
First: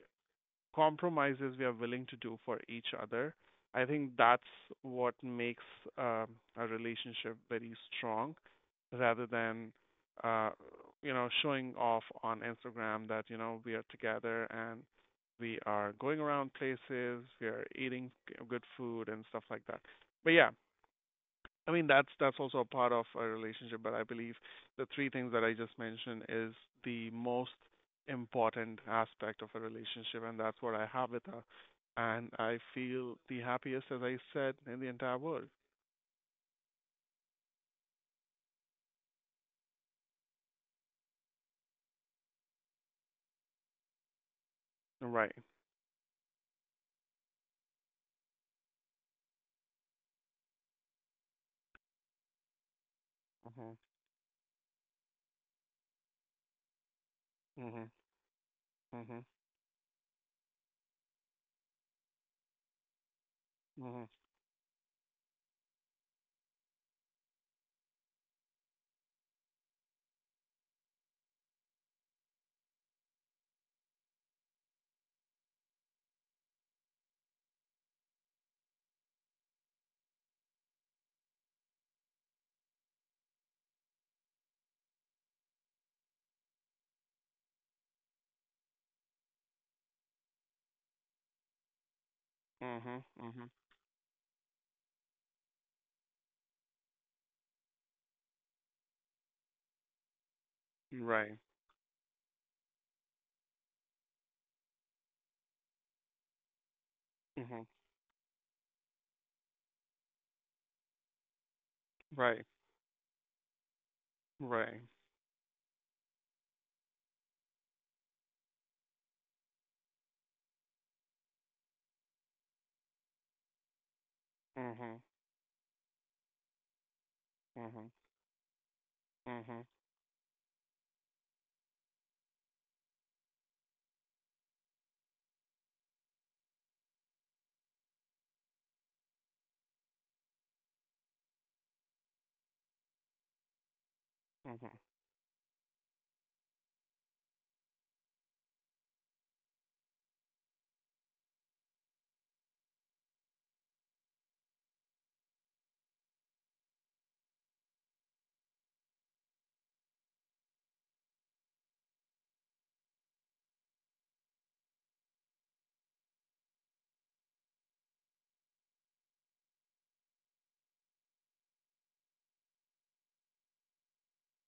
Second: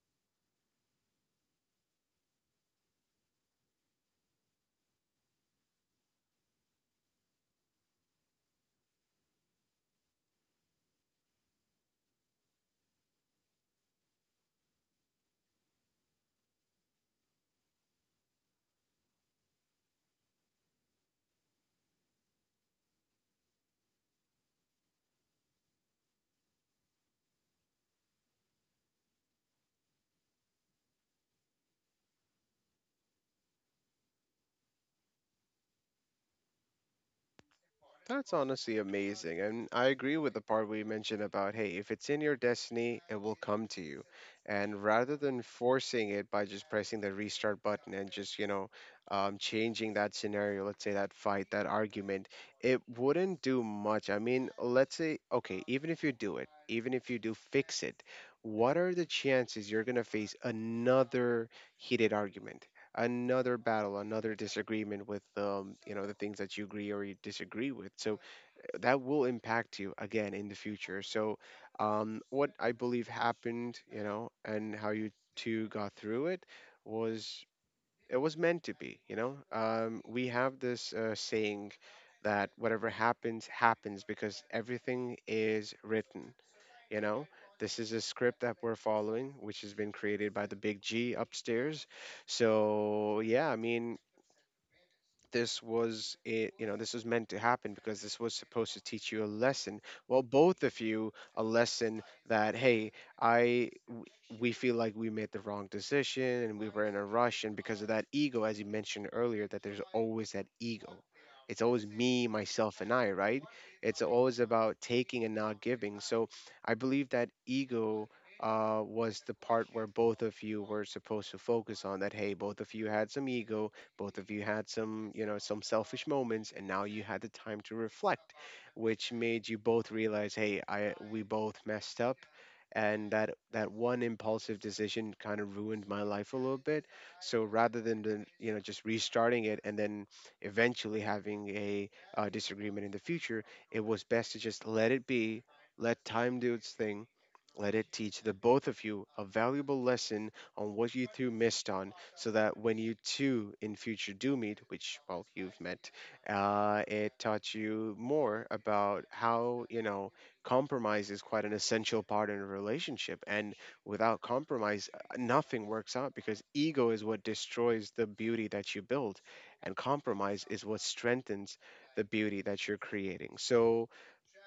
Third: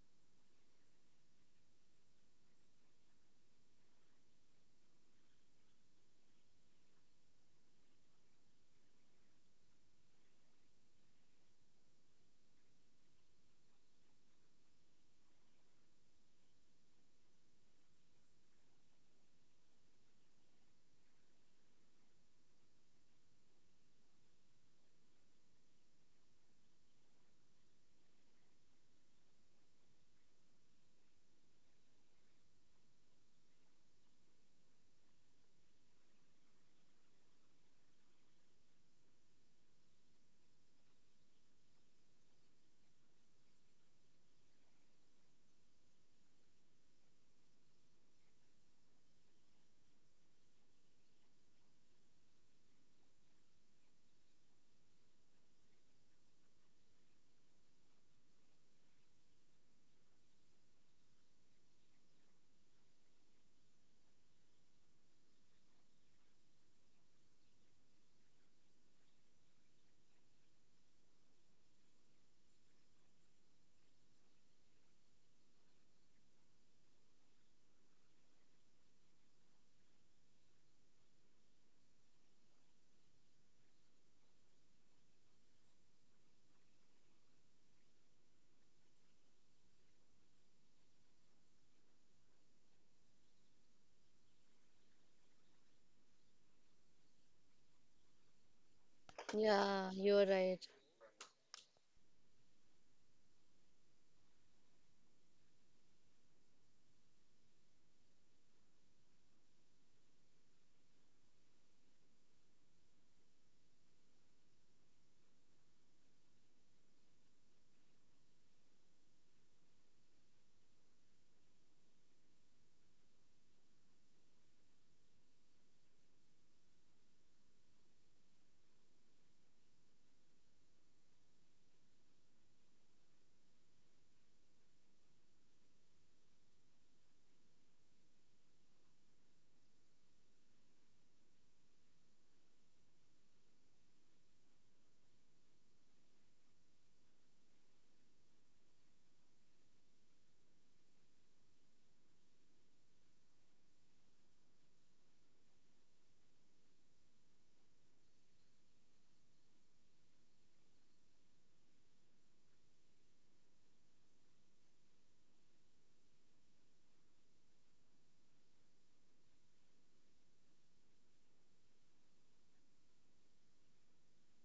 compromises we are willing to do for each other. I think that's what makes um, a relationship very strong rather than uh, you know showing off on Instagram that you know we are together and we are going around places, we are eating good food and stuff like that. But yeah, I mean, that's also a part of a relationship, but I believe the three things that I just mentioned is the most important aspect of a relationship, and that's what I have with her. And I feel the happiest, as I said, in the entire world. That's honestly amazing. And I agree with the part we mentioned about hey, if it's in your destiny, it will come to you. And rather Right. than forcing it by just pressing the restart button and just, you know, changing that scenario, let's say that fight, that argument, it wouldn't do Mhm. much. I mean, let's say, okay, even if you do it, even if you do fix Mhm. it, what are the Mhm. chances you're gonna face another heated argument? Another battle, Mhm. another disagreement with you know the things that you agree or you disagree with. So that will impact you again in the future. So what I believe happened, you know, and how you two got through was it was meant to be. You know, we have this saying that whatever happens happens because everything is written, you know, this is a script that we're following, which has been created by the big G upstairs. Mhm. So, yeah, Mhm. I mean, this was it, you know, this was meant to happen because this was supposed to teach you a lesson, Yeah, well, you're right. both of you Right. a lesson, that hey, i w- we feel like we made the wrong decision and we were in a rush, and Mhm. because of that ego, as you mentioned earlier, that there's always that ego, it's always me, Right. myself, and I, right, it's always about Right. taking and not giving. So I believe that ego, was the part where both of you were supposed to focus on, that hey, both of you had some ego, both of you had Mhm. some, you know, some selfish moments, and now you had the time to Mhm. reflect, which made you Mhm. both realize, hey, I, we both messed up, and that that one impulsive decision kind of ruined my life a little bit. So rather than the, you know, just restarting it and then eventually having a disagreement in the future, it was best to just Mhm. let it be, let time do its thing. Let it teach the both of you a valuable lesson on what you two missed on, so that when you two in future do meet, which well you've met, it taught you more about how you know compromise is quite an essential part in a relationship, and without compromise, nothing works out because ego is what destroys the beauty that you build, and compromise is what strengthens the beauty that you're creating. So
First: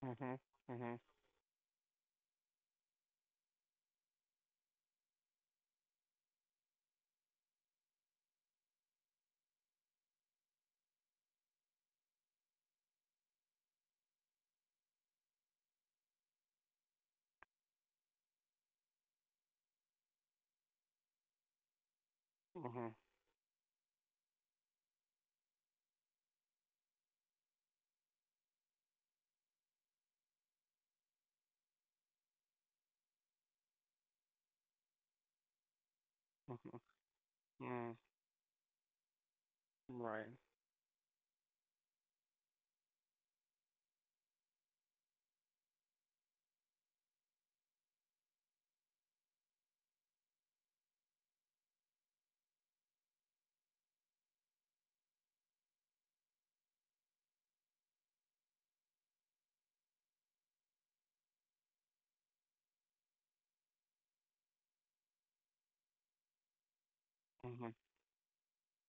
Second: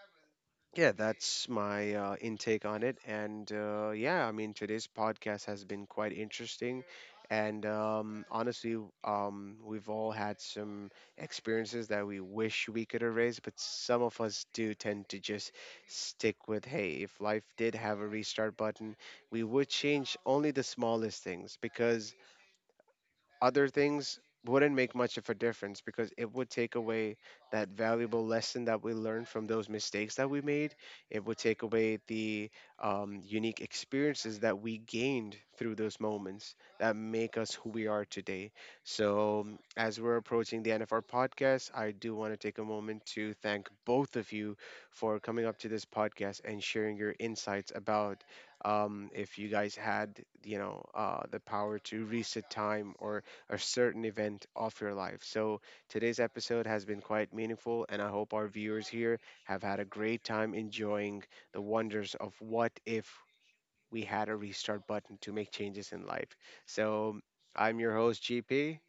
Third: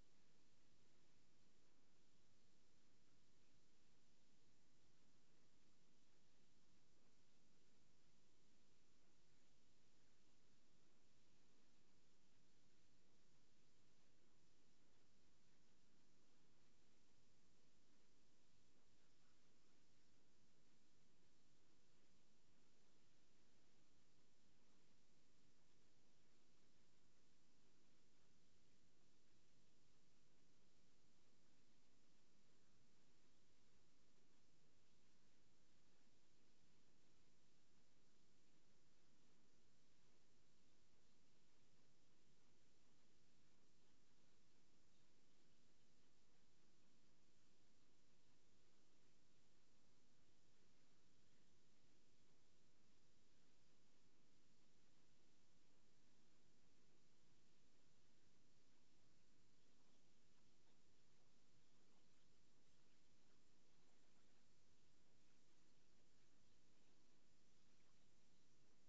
Mhm. yeah, Mhm. that's my intake on it. And yeah, I mean, today's podcast has been quite interesting. And honestly, we've all had some experiences that we wish we could erase, but some of us do tend to just stick with hey, if life did have a restart button, we would change only the smallest things because Mhm. other things wouldn't make much of a difference, because it would take away that valuable lesson that we learned from those mistakes that we made. It would take away the unique experiences that we gained through those moments Mhm. that make us who we Mm. are today. So, as we're Right. approaching the end of our podcast, I do want to take a moment to thank both of you for coming up to this podcast and sharing your insights about if you guys had, you know, the power to reset time or a certain event of your life. So today's episode has been quite meaningful, and I hope our viewers here have had a great time enjoying the wonders of what if we had a restart button to make changes in life. So Mhm. I'm your host, GP,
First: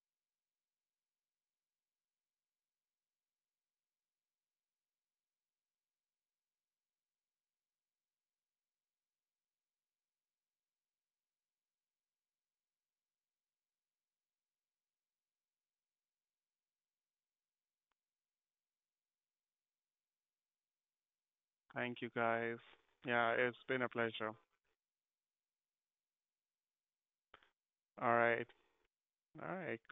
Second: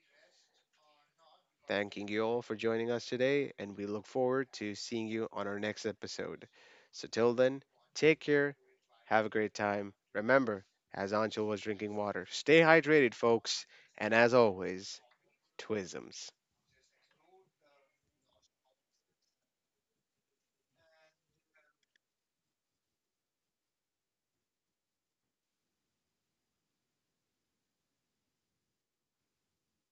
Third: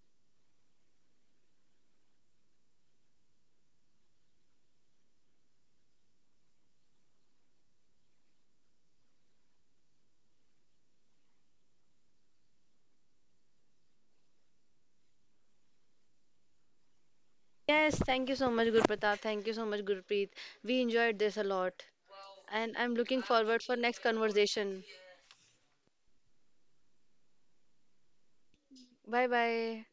thanking you all for joining us today, and we look forward to seeing you on our next episode. So till then, take care, have a great time. Remember, as Anshul was drinking water, stay hydrated, folks, and as always, twisms. Yes, thank you so much, Gurpreet. We enjoyed this a lot, Thank you guys. and I'm looking Yeah, it's forward for been a next pl- conversation. All right. Bye All right. bye.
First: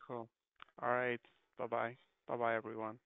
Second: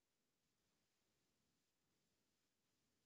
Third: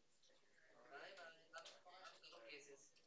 All right. Bye-bye. Bye-bye, everyone.